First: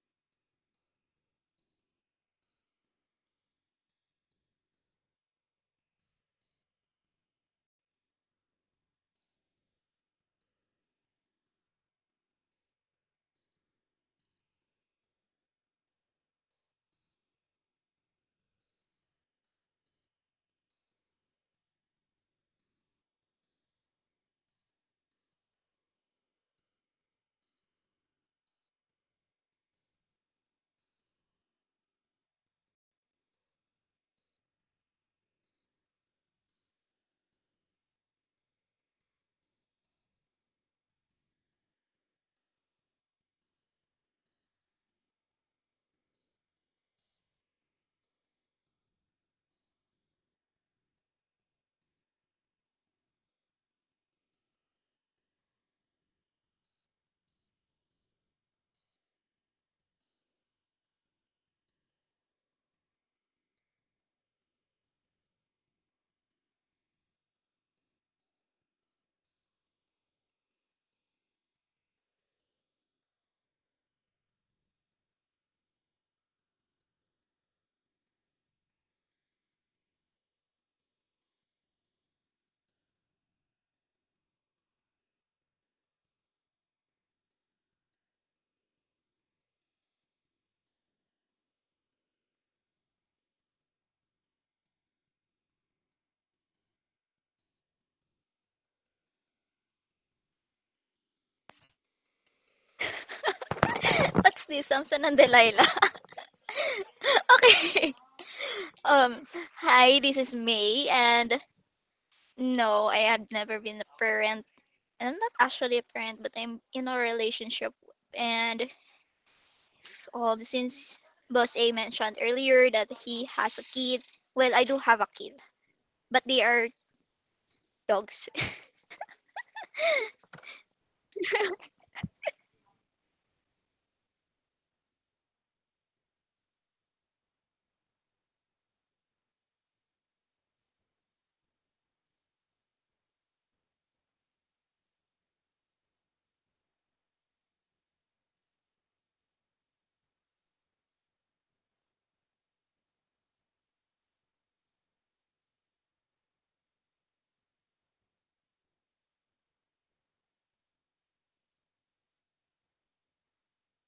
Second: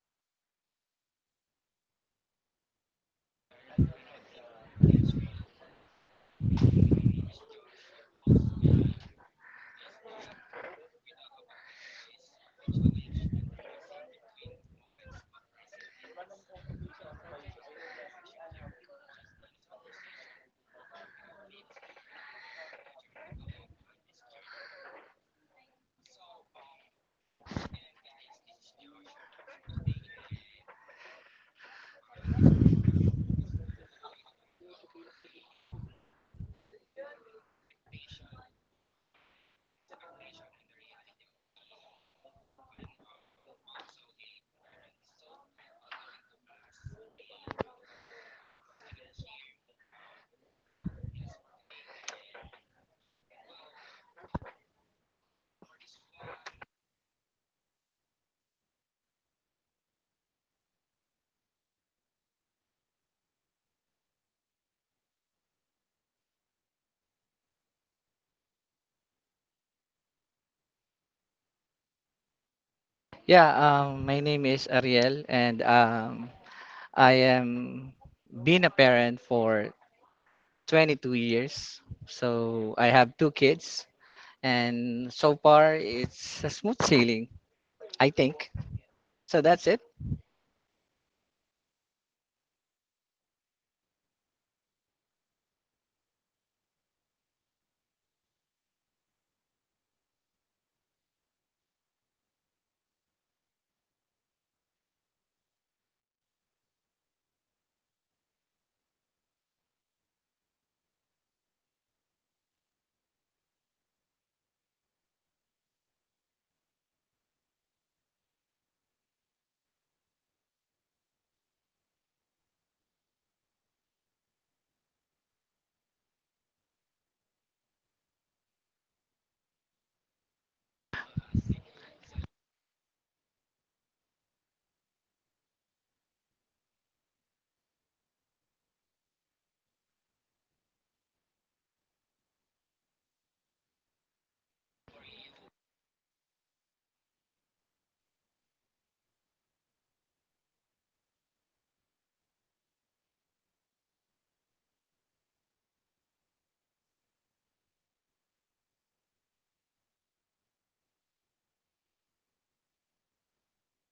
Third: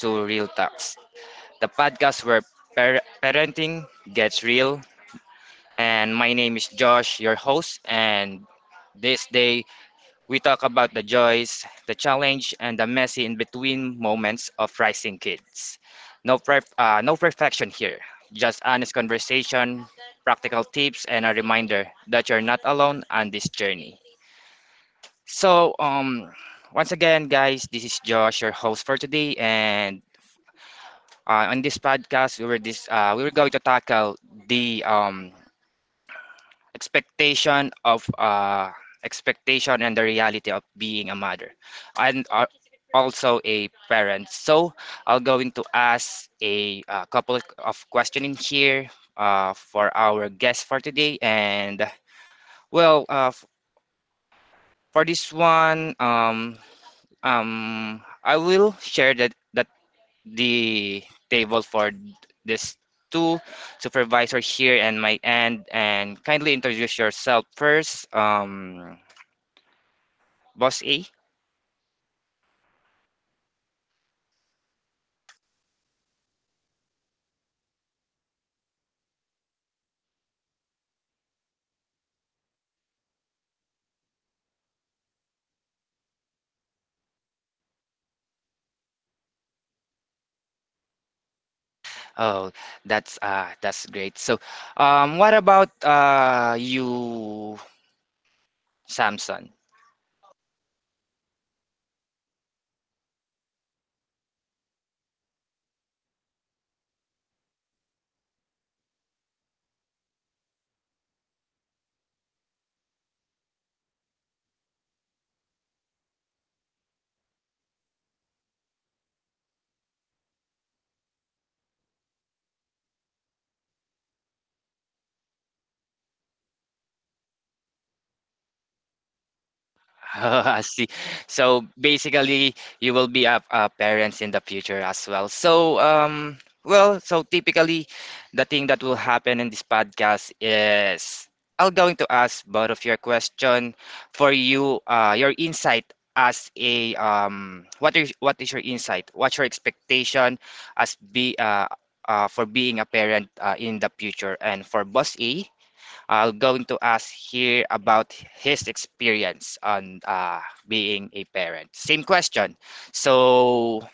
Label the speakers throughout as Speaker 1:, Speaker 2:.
Speaker 1: to Real Talks, the podcast where parenting gets real. And my name is Josh, your host. And this day, we talk about the joys, the challenge, and the messy in between moments of raising kids. No, no perfection here, just honest conversation, practical tips, and a reminder that you're not alone on this journey. So, once again, guys, this is Josh, your host for today, and on this podcast, we were going to tackle the expectation of uh, expectation and the reality of being a mother, and also a parent. So I'll going to ask a, couple of questions here, for our guest for today, and well, for this one, I will share that the table for this two supervisors here and my end, and kindly introduce yourself first, boss A.
Speaker 2: Yeah, my name is Ariel, and I am been a parent for 22 years. So I have two kids, and so far it's a smooth sailing, I think. So that's it.
Speaker 1: Oh, that's great. So, what about, you, Samson?
Speaker 3: What's this? Samson and Delilah. okay. Um, Hi, this is May, and no, I have never been a parent. And I'm not actually a parent, but I'm in a relationship. And since Boss A mentioned earlier that he has a kid, well, I do have a kid, but they are dogs.
Speaker 1: I see. So basically, you will be a, parents in the future as well. So, well, so typically, the thing that will happen in this podcast is I am going to ask both of your question for you, your insight as a, what is your insight? What's your expectation as be for being a parent, in the future? And for Boss A, I'm going to ask here about his experience on, being a parent. Same question. So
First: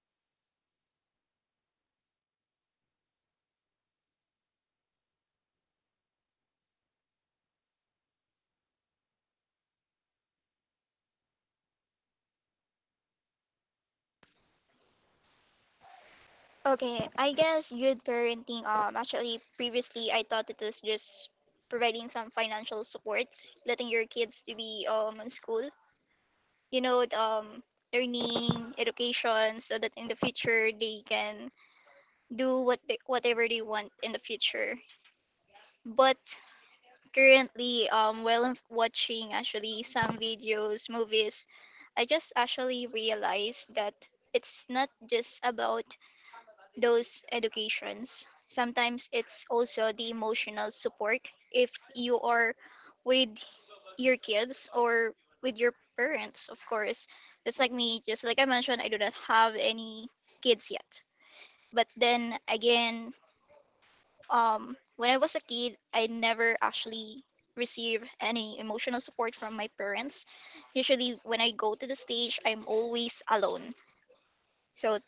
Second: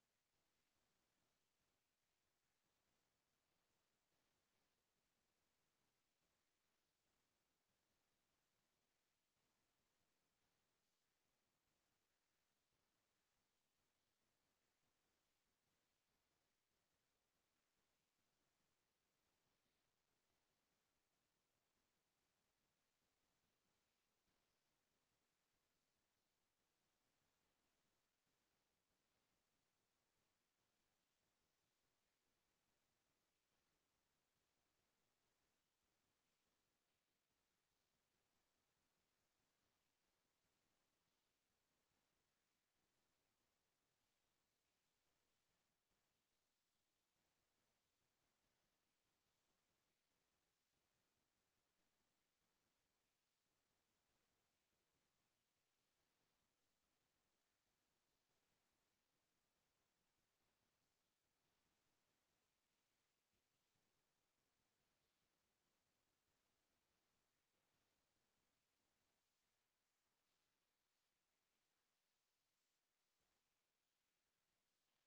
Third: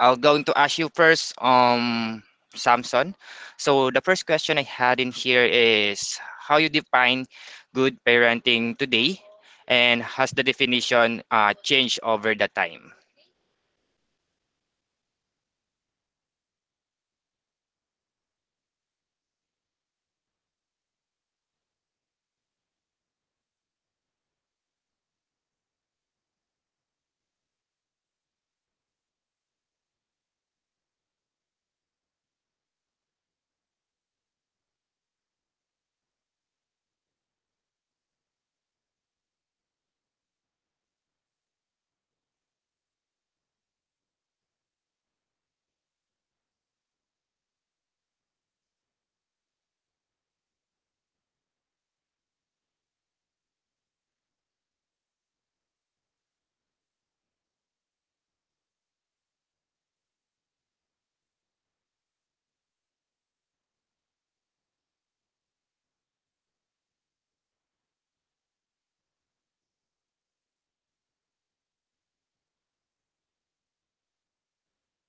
Speaker 1: I'm going to ask you first, Samson. So the first question I had in here is how you define good parenting today, and has the definition changed over the time?
Speaker 3: Okay, I guess good parenting. Actually, previously I thought it was just providing some financial supports, letting your kids to be in school you know, learning, education, so that in the future they can do what whatever they want in the future. But currently, while I'm watching actually some videos, movies, I just actually realized that it's not just about those educations. Sometimes it's also the emotional support if you are with your kids or with your parents, of course. Just like me, just like I mentioned, I do not have any kids yet. But then again, when I was a kid, I never actually received any emotional support from my parents. Usually, when I go to the stage, I'm always alone. So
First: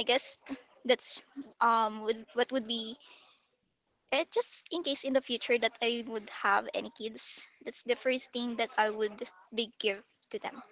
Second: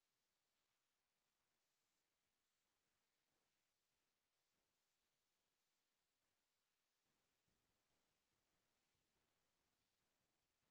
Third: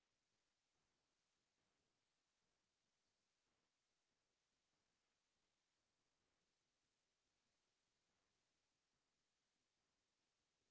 Speaker 3: I guess that's what would be just in case in the future that I would have any kids. That's the first thing that I would be give to them.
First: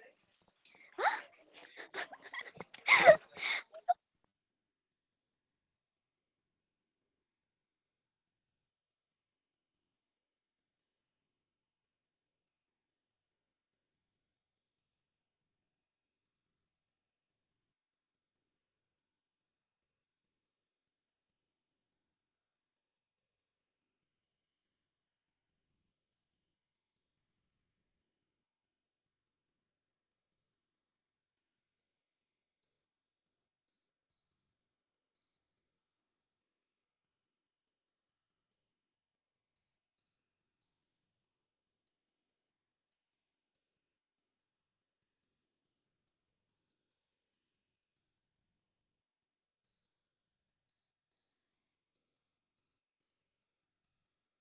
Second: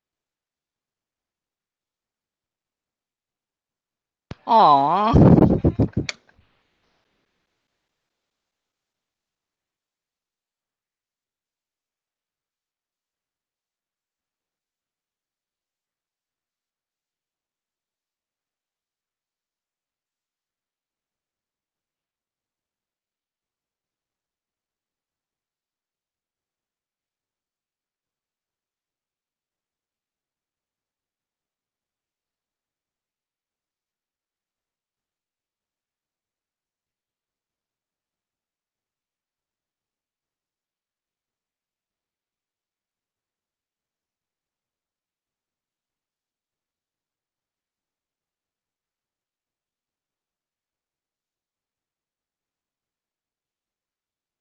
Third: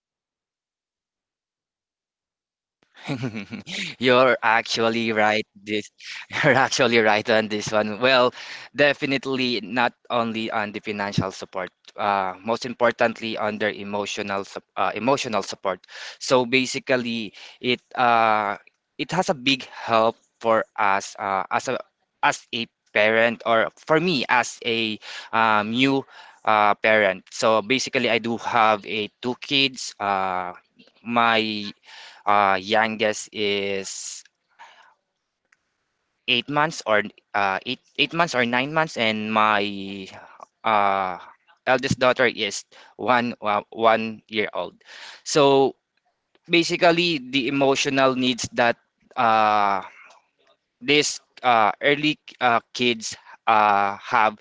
Speaker 1: You're actually
Speaker 2: Aw.
Speaker 1: right. This You're actually right on this one. Well, definitely not only on the financial support, most importantly on their emotional support. So basically, it uh, it has a big help for us, as a parent, or for me as a, new, parent. So basically, I do have a two kids. My youngest is 8 months or eight months or 9 months, and my uh, eldest daughter is 1 year old. So basically, the emotional needs that uh, these early kids have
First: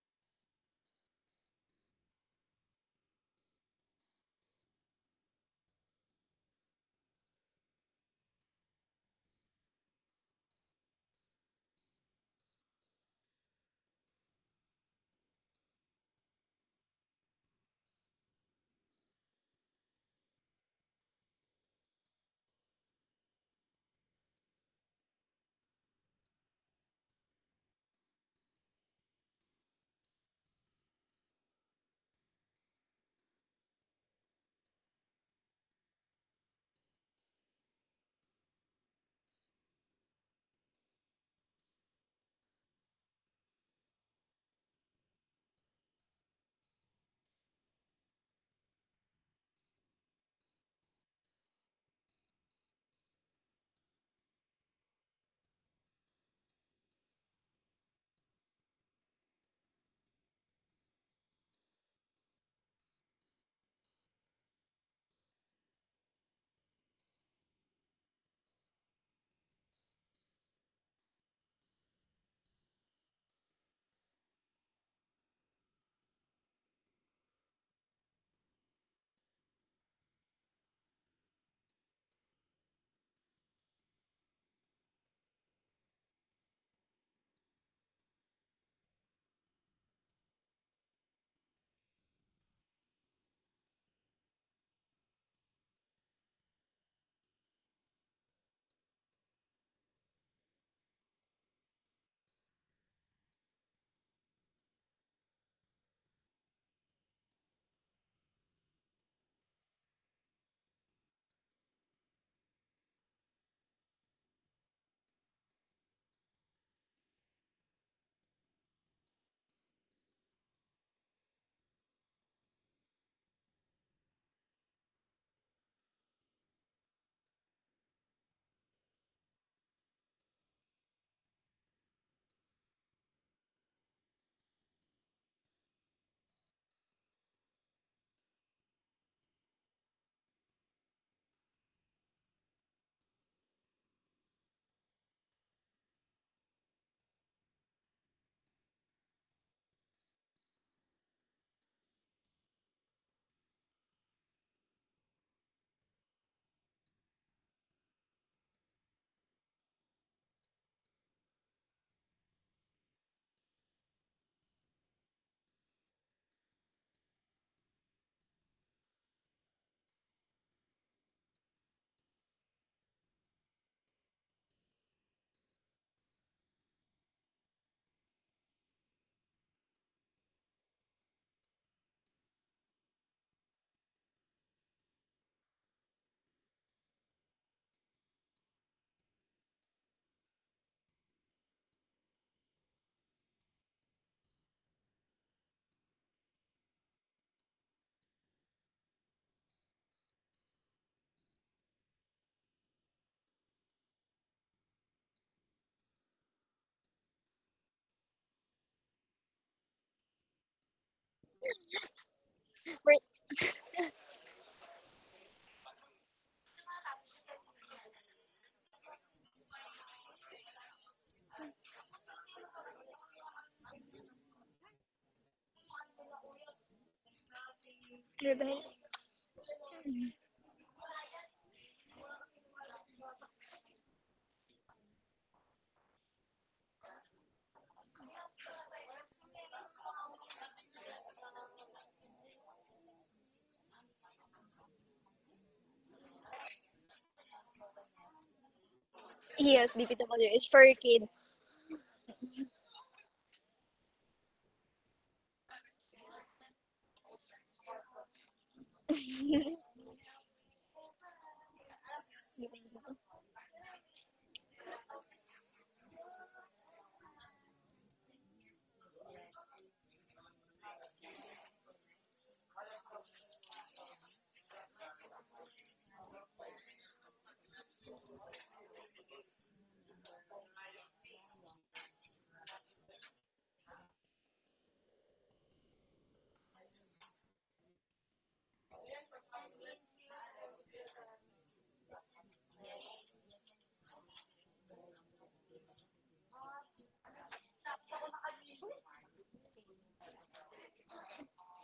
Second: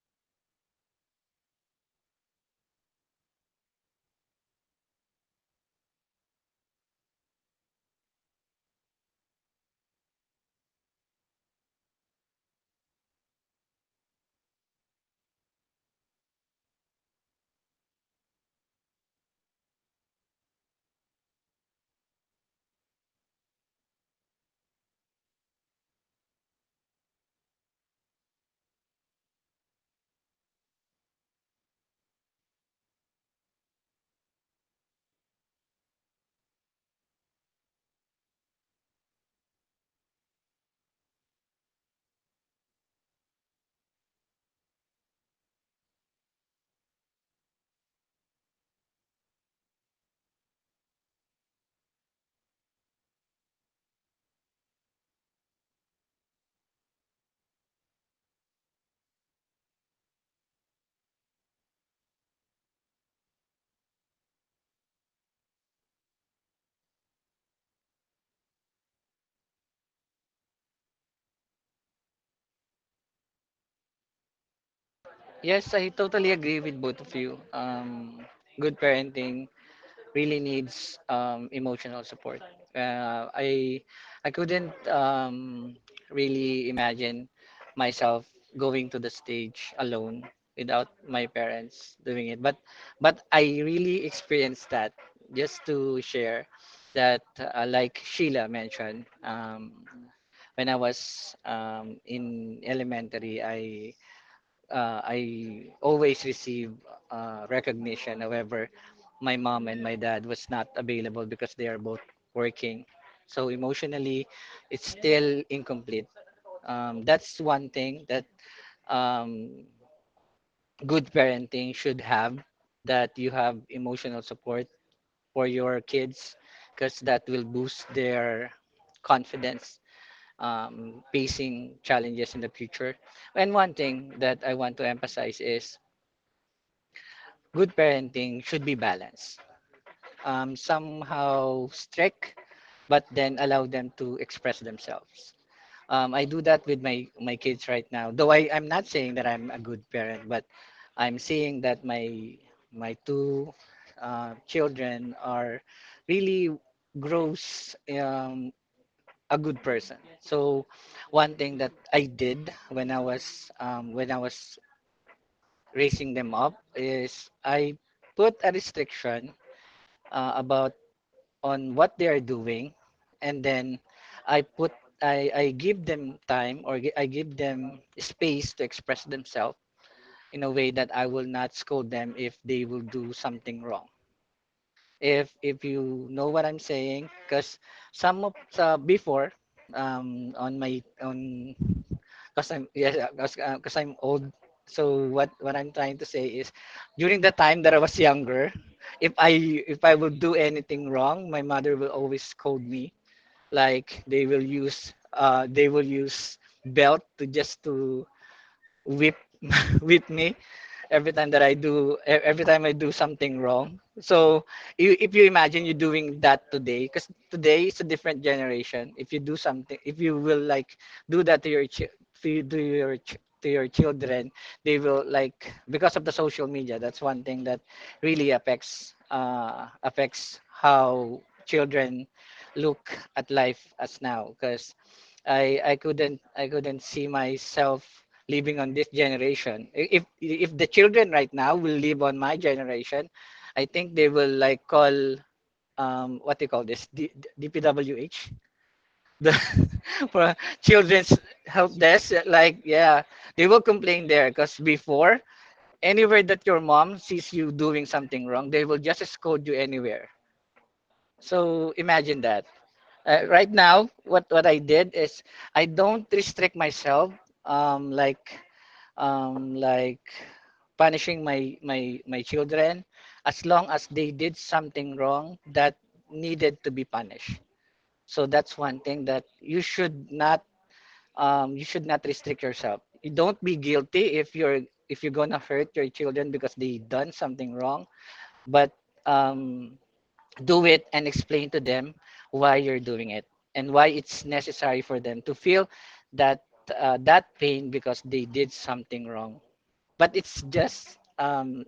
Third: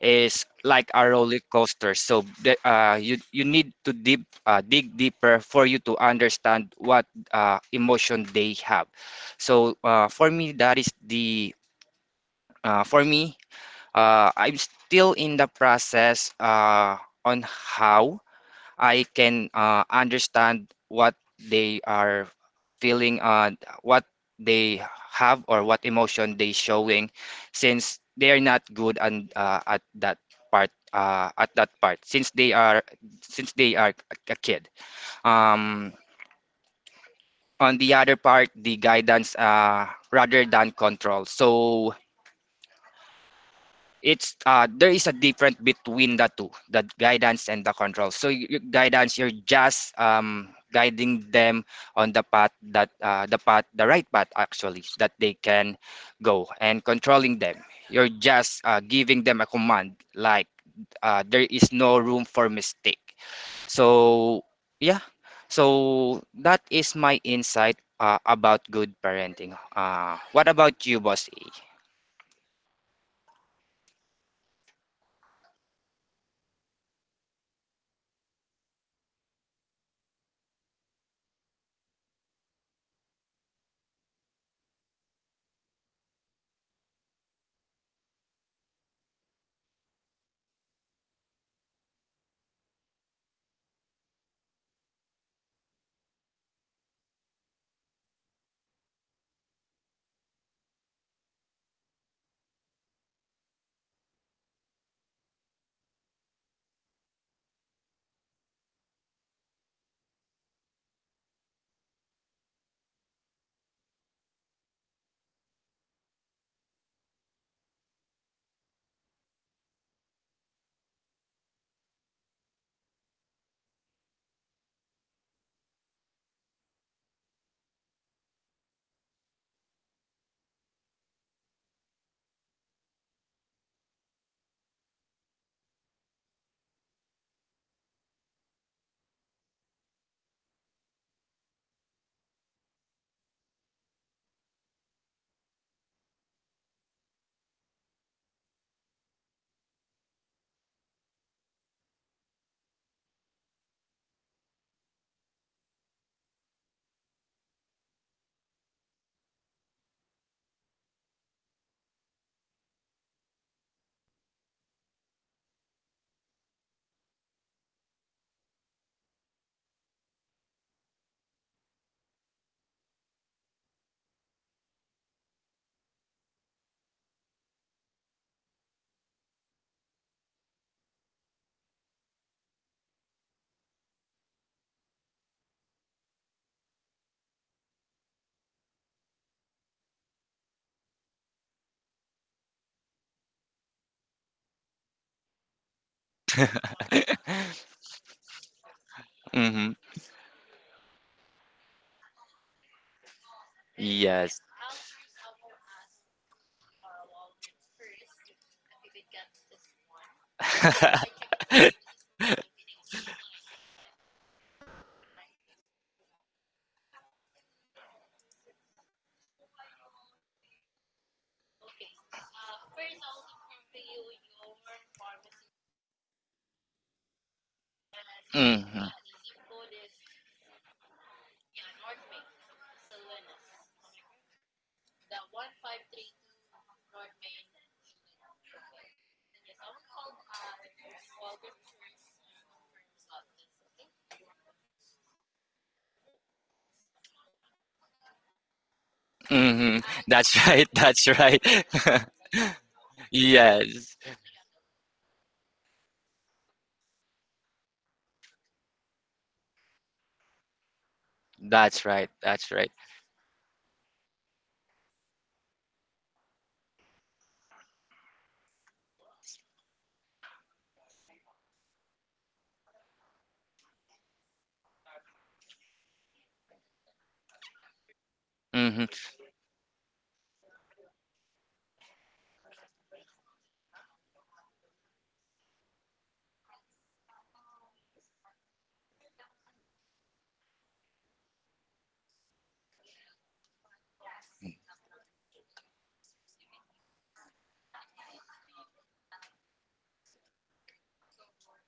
Speaker 1: is like a roller coaster. So you need to deep dig deeper for you to understand what emotion they have. So, for me, that is the for me. I'm still in the process, on how I can understand what they are feeling, what they have, or what emotion they showing, since they are not good and, at that part. Since they are a kid. Um, on the other part, the guidance, rather than control. So it's there is a difference between the two, the guidance and the control. So guidance, you're just guiding them on the path that, the right path actually, that they can go. And controlling them, you're just giving them a command, like there is no room for mistake. So yeah. So that is my insight, about good parenting. Uh, what about you, boss?
Speaker 2: Yes, I totally agree with both of you. Good parenting really needs emotional support. Uh, I I couldn't really imagine myself going to the stage alone without my parents doing it. But I really experienced that. Just to share that, like Sheila mentioned, when I was in elementary, I always receive recognition. However, my mom and my dad was not available because they are both working. So emotionally, it's still incomplete. That's one thing that um, good parenting should have, that you have emotional support for your kids because that will boost their confidence facing challenges in the future. And one thing that I want to emphasize is good parenting should be balanced. Somehow strict, but then allow them to express themselves. I do that with my kids right now. Though I'm not saying that I'm a good parent, but I'm seeing that my two children are really grows a good person. So one thing that I did when I was when I was raising them up is I put a restriction about on what they are doing, and then I put I give them time or I give them space to express themselves in a way that I will not scold them if they will do something wrong, if you know what I'm saying, because some of before on my on because I'm yes because 'cause I'm old, so what I'm trying to say is during the time that I was younger,
Speaker 1: Mm-hmm.
Speaker 2: if I would do anything wrong, my mother will always scold me, like they
Speaker 1: Yes.
Speaker 2: will use belt to just to whip whip me every time that I do every time I do
Speaker 3: For
Speaker 2: something wrong. So you, if you imagine you doing that today, because today is a different generation. If you do something, if you will like do that to your chi- to you- to your ch- to your children, they will like because of the social media. That's one thing that really
Speaker 3: Rebel-
Speaker 1: Hmm.
Speaker 2: affects affects how children look at life as now. Because I couldn't see myself living on this generation. If the children right now will live on my generation, I think they will like call um, what do you call this, DPWH, the
Speaker 3: Yes,
Speaker 1: Hmm.
Speaker 3: DPW
Speaker 2: for
Speaker 1: That's
Speaker 3: is for
Speaker 1: right. That's
Speaker 2: children's
Speaker 1: right.
Speaker 3: kids.
Speaker 2: help desk. Like yeah, they will
Speaker 1: Yes.
Speaker 2: complain there because before, anywhere that your mom sees you doing something wrong, they will just scold you anywhere. So
Speaker 1: That's right.
Speaker 2: imagine that.
Speaker 1: That's right.
Speaker 2: Right now, what I did is I don't restrict myself um, like like punishing my children as long as they did something wrong that needed to be punished. So that's one
Speaker 1: Hmm.
Speaker 2: thing that you should not restrict yourself. You don't be guilty if you're gonna hurt your children because they done something wrong, but um, do it and explain to them why you're doing it and why it's necessary for them to feel that that pain because they did something wrong. But it's just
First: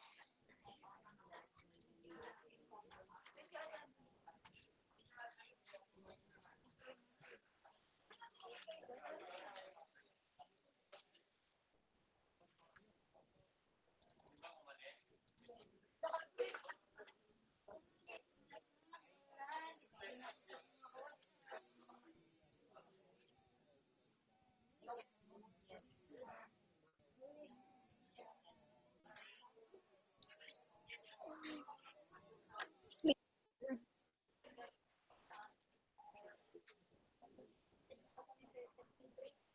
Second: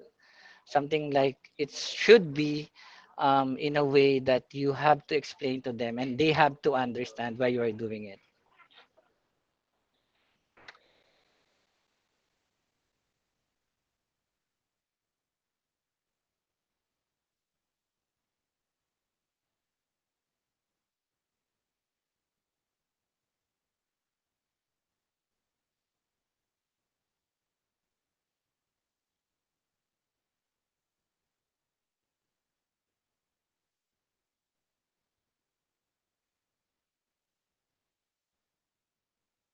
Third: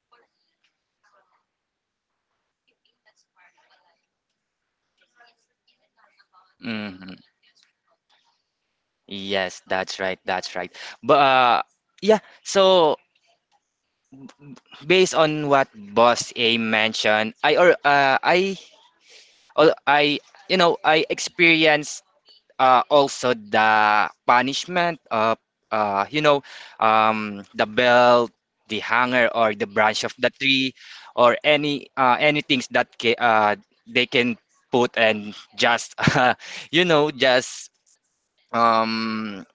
Speaker 2: something like it should be in a way that you have to explain to them and they have to
Speaker 1: Hmm.
Speaker 2: understand why you are doing it.
Speaker 1: Yes, that's right. That's right. But, yeah, so based on what Boss A mentioned, I, I experienced, also the punishment of, uh, you know the belt, the hanger, or the branch of the tree, or any things that they can put and just just, um,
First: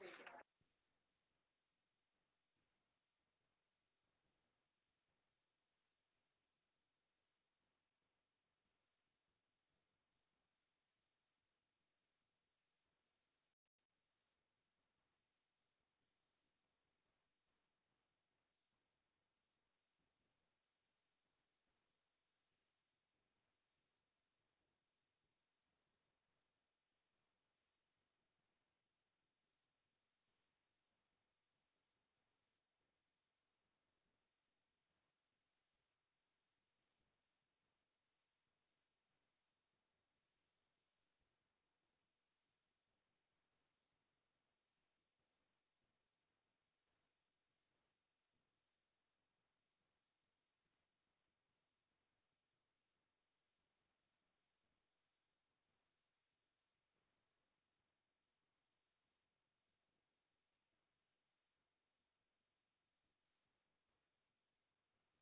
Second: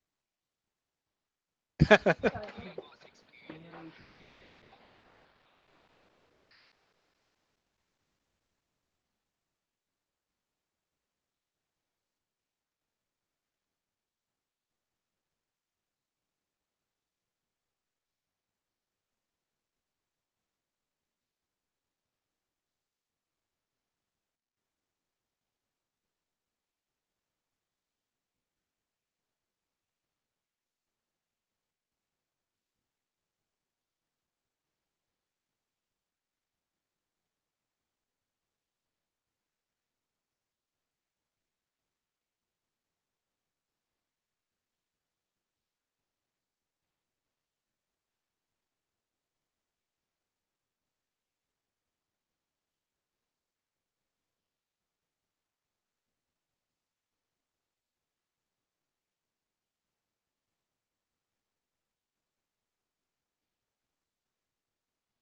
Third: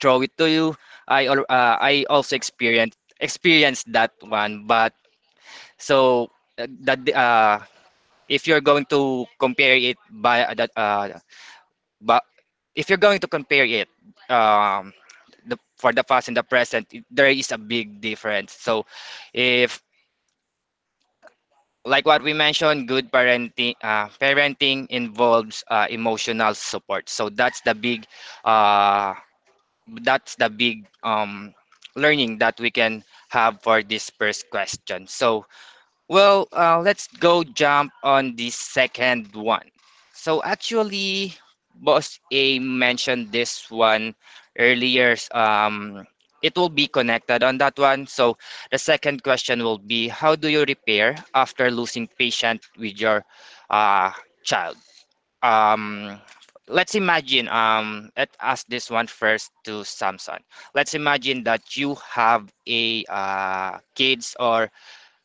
Speaker 1: throw it to you. I also experienced that one, but so, that if you're going to compare it by that but if you're going to compare it, um the for the past and the present, there is a big difference. So if, like what we mentioned, good parenting, parenting involves, emotional support. So that's the big, uh, that's the big um, learning that we can have for this first question. So, well, let's go jump on the second one. So actually, Boss A mentioned this one earlier. It will be connected on that one. So the second question will be, how do you repair after losing patient with your, uh, child? Um, let's imagine. Let's ask this one first to Samson. Let's imagine that you have a, kids, or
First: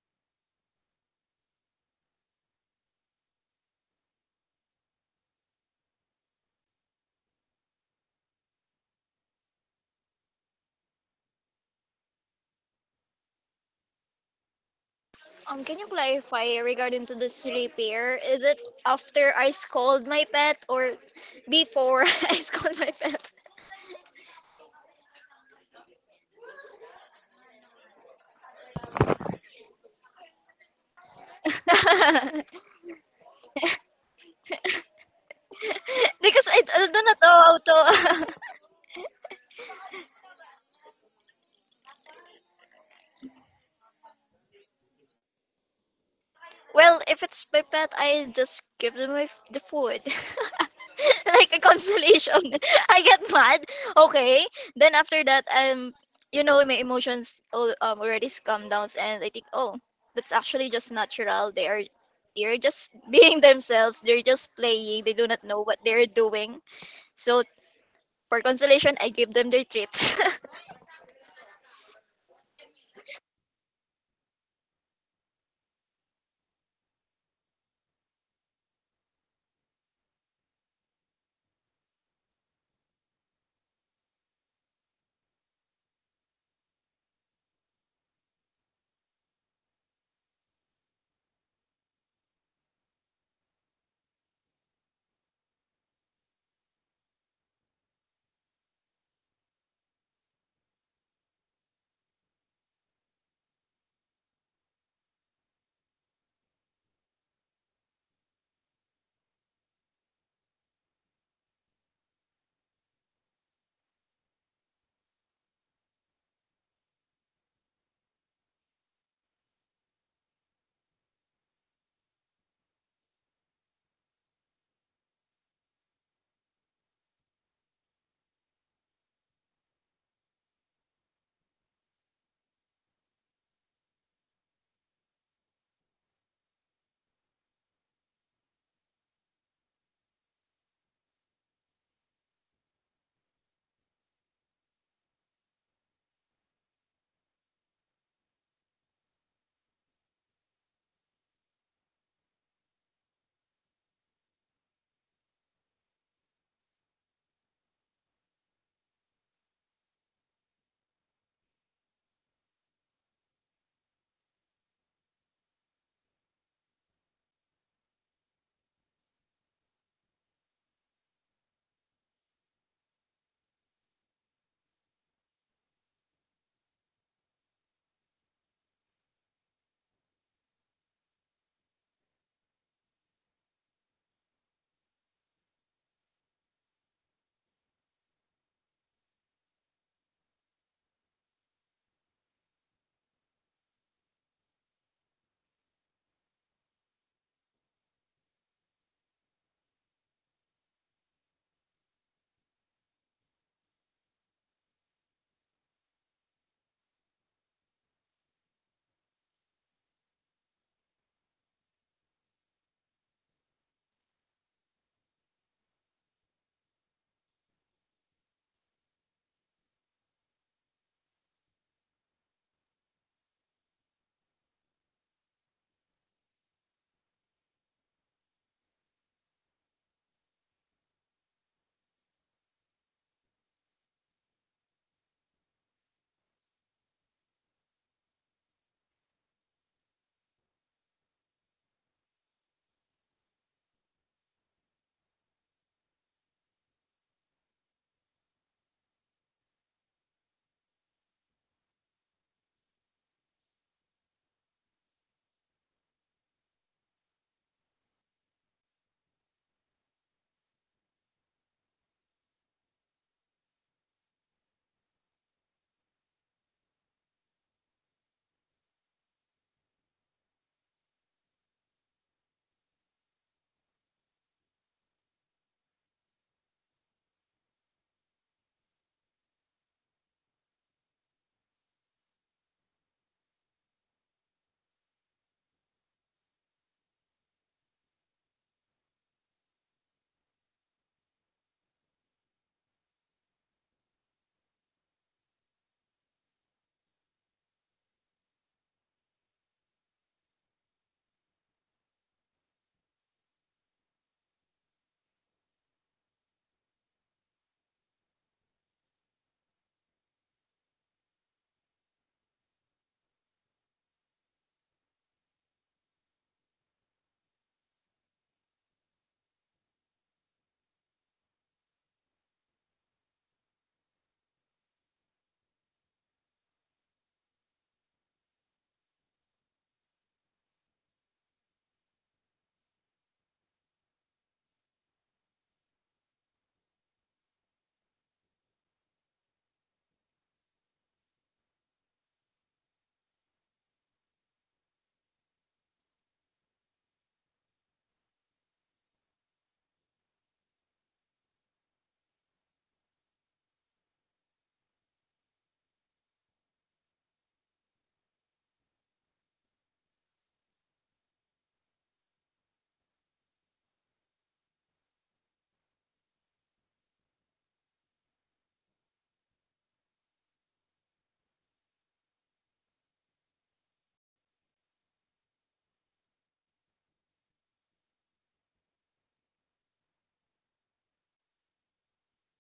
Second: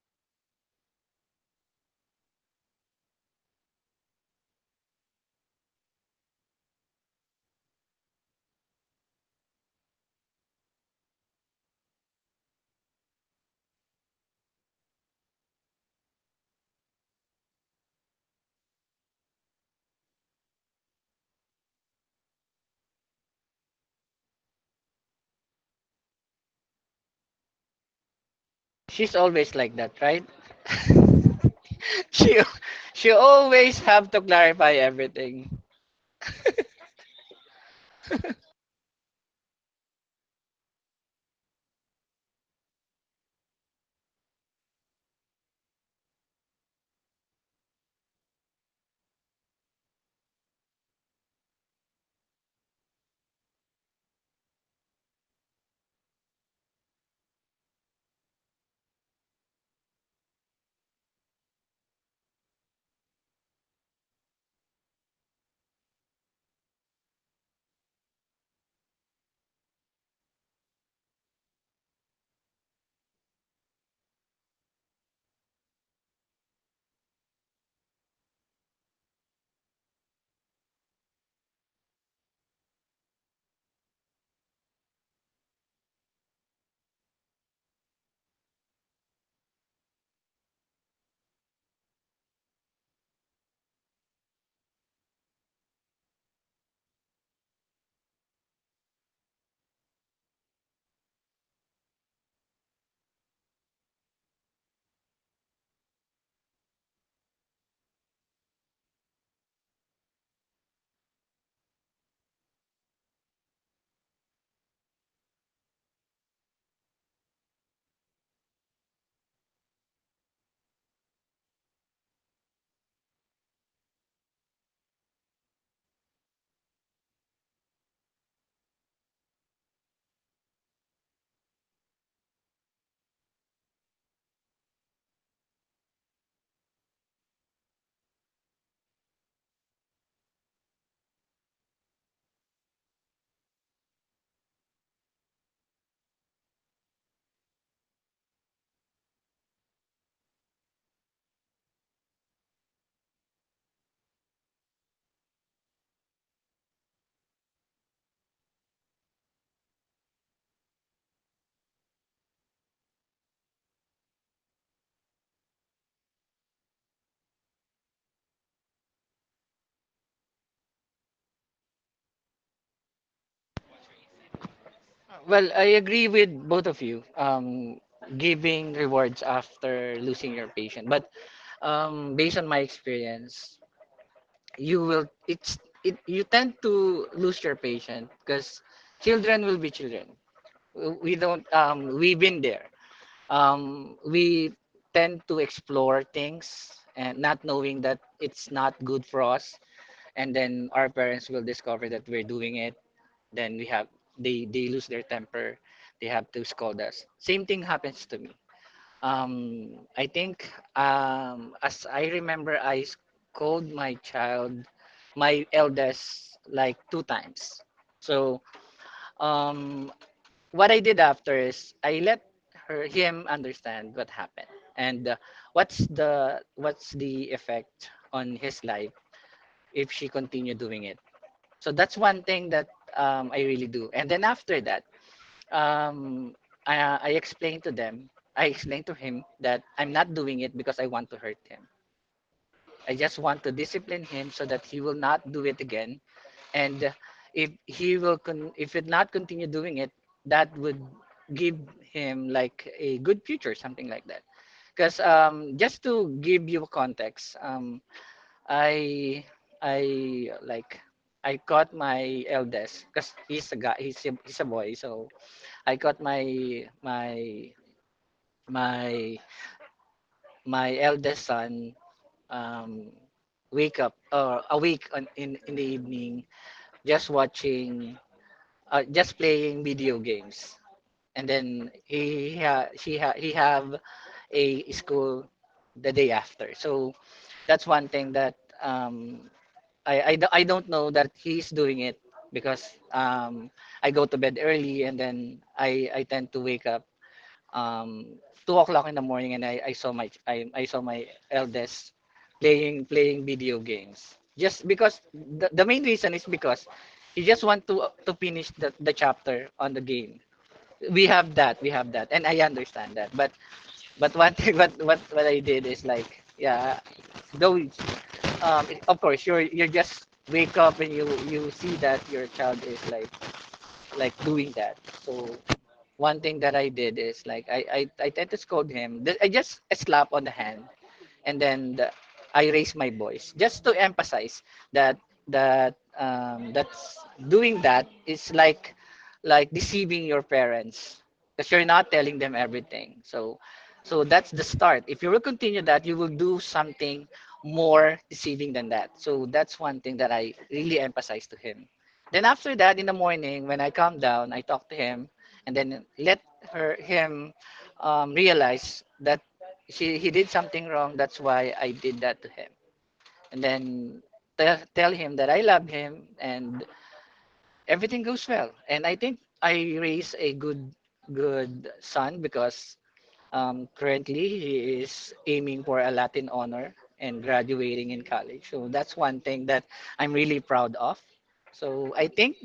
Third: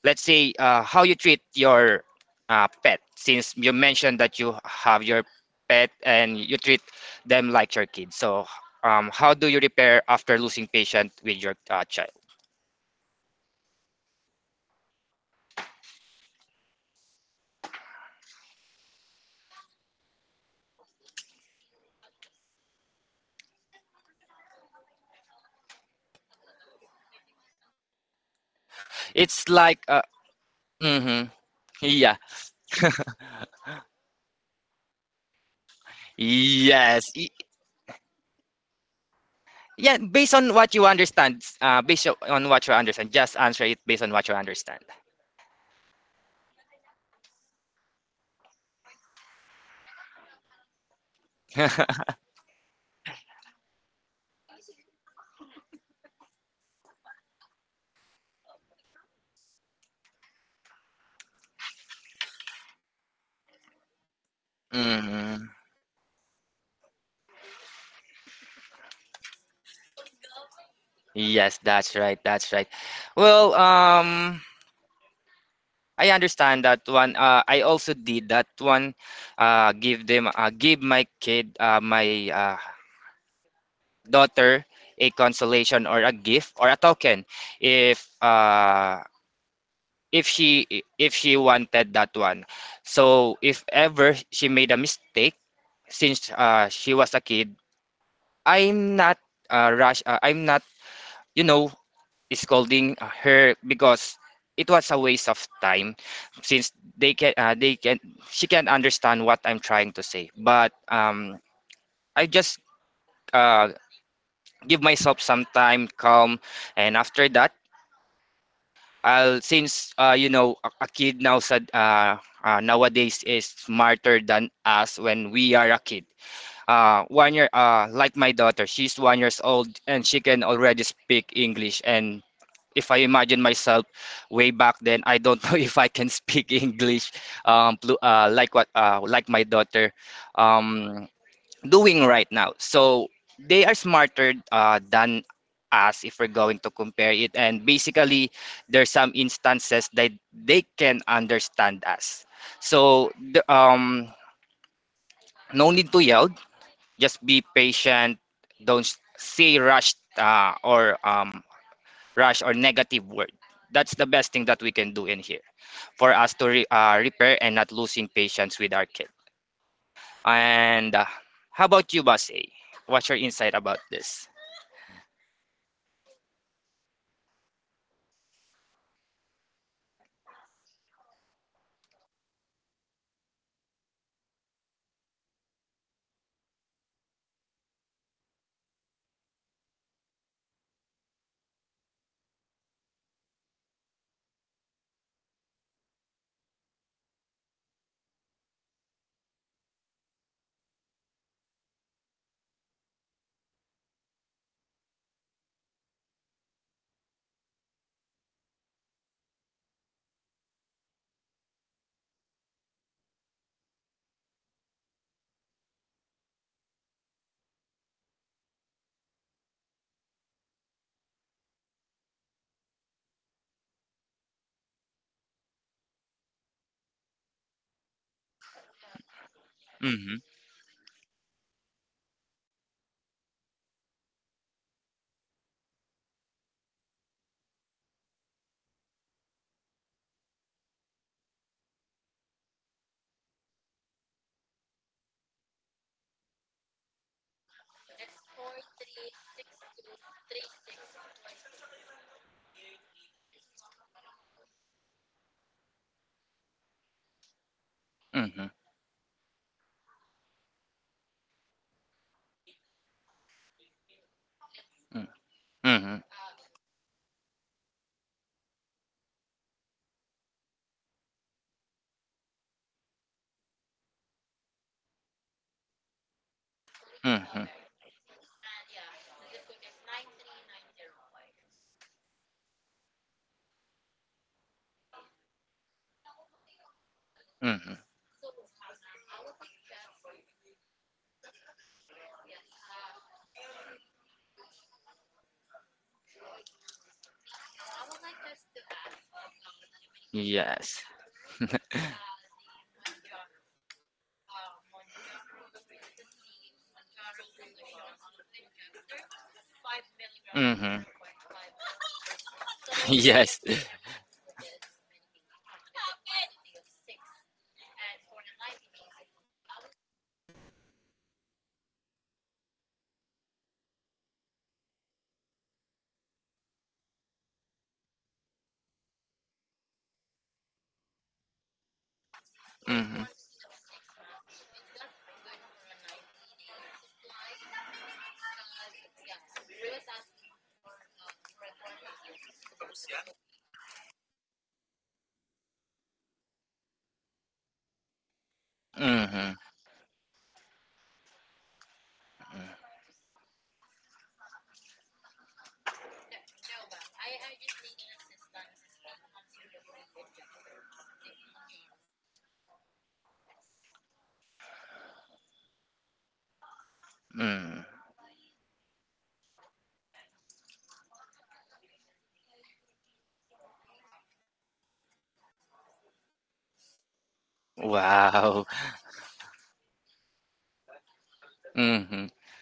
Speaker 1: let's say, how you treat your pet, since you mentioned that you have your pet and you treat them like your kids. So, how do you repair after losing patient with your, child?
Speaker 3: Can you clarify regarding to this repair? Is it after I scold my pet or before I scold my pet?
Speaker 2: She's
Speaker 1: It's
Speaker 2: always like
Speaker 1: like,
Speaker 2: that, right?
Speaker 1: mhm, yeah.
Speaker 2: she she always have to clarify everything.
Speaker 3: because I do
Speaker 1: Yes.
Speaker 3: not know how to.
Speaker 1: Yeah, based on what you understand, on what you understand, just answer it based on what you understand.
Speaker 3: Well, if it's my pet, I just give them the food. Like a consolation. I get mad. Okay. Then after that, you know, my emotions already calm down, and I think, oh, that's actually just natural. They're just being themselves. They're just playing. They do not
Speaker 1: Mhm.
Speaker 3: know what they're doing. So for consolation, I give them their treats.
Speaker 1: Yes, that's right. That's right. Well, I understand that one. I also did that one. Give my daughter, a consolation or a gift or a token, if uh, if she wanted that one. So if ever she made a mistake, since she was a kid, I'm not, rush. I'm not, you know scolding her, because it was a waste of time, since they can she can understand what I'm trying to say. But, I just uh, give myself some time, calm, and after that, I'll since, a, kid now said, nowadays is smarter than us when we are a kid. Like my daughter, she's 1 year old and she can already speak English, and if I imagine myself way back then, I don't know if I can speak English, like what, like my daughter, um, doing right now. So they are smarter, than us if we're going to compare it. And basically, there's some instances that they can understand us. So no need to yell. Just be patient. Don't say rushed, or, rash or negative word. That's the best thing that we can do in here for us to repair and not losing patience with our kid. And, how about you, Basay? What's your insight about this?
Speaker 2: Well, I agree with both of you, giving rewards after losing your patient, but based on my experience, you will, it's it, you tend to lose your patient because children will be children. We don't um, we've been there, um, we tend to explore things and not knowing that it's not good for us, and then our parents will discover that we're doing it, then we have they lose their temper, they have to scold us. Same thing happens to me. I think as I remember, I scold my child, my eldest, like two times. So um what I did after is I let her him understand what happened and what's the effect on his life if she
Speaker 1: Mm-hmm.
Speaker 2: continue doing it. So that's one thing that I really do. And then after that, um, I explained to them, I explained to him that I'm not doing it because I want to hurt him. I just want to discipline him so that he will not do it again, and if he will if it not continue doing it, that would give him like a good future, something like that. Because um, just to give you context, um
Speaker 1: Mm-hmm.
Speaker 2: i i like caught my eldest because he's a guy, he's a boy. So I
Speaker 1: Mm-hmm.
Speaker 2: caught my my eldest son um wake up or awake on, in the evening, just
Speaker 1: Mm-hmm. Mm-hmm.
Speaker 2: watching just playing video games, and then he ha- she ha- he have a school the day after. So that's
Speaker 1: Mm-hmm.
Speaker 2: one thing that um I don't know that he's doing it because um, I go to bed early and then I tend to wake up um, 2 o'clock in the morning, and I saw
Speaker 1: Yes.
Speaker 2: my eldest playing video games. Just because the main reason is because he just want to finish the chapter on the game.
Speaker 1: Mm-hmm.
Speaker 2: And I understand that.
Speaker 1: Yes.
Speaker 2: But one thing, what I did is like yeah, though of course you're just wake up and you see that your child is like doing that. So one thing that I did is like I tend to scold him. I just slap on the hand, and then the, I raise my
Speaker 1: Mm-hmm.
Speaker 2: voice just to emphasize that that that's, doing that is like deceiving your parents because you're not telling them everything. So so that's the start. If you will continue that, you will do something more deceiving than that. So
Speaker 1: Mm-hmm.
Speaker 2: that's one thing that I really emphasize to him. Then after that,
Speaker 1: Mm-hmm.
Speaker 2: in the morning, when I calm down, I talk to him, and then let her him realize that he did something wrong, that's why I did that to him. And then tell him that I love him, and
Speaker 1: Mm-hmm.
Speaker 2: everything goes well. And I think I raise a good good son because currently he is aiming for a latin honor and graduating in
Speaker 1: Wow.
Speaker 2: college. So that's one thing that I'm really proud of. So
Speaker 1: Mm-hmm.
Speaker 2: I think,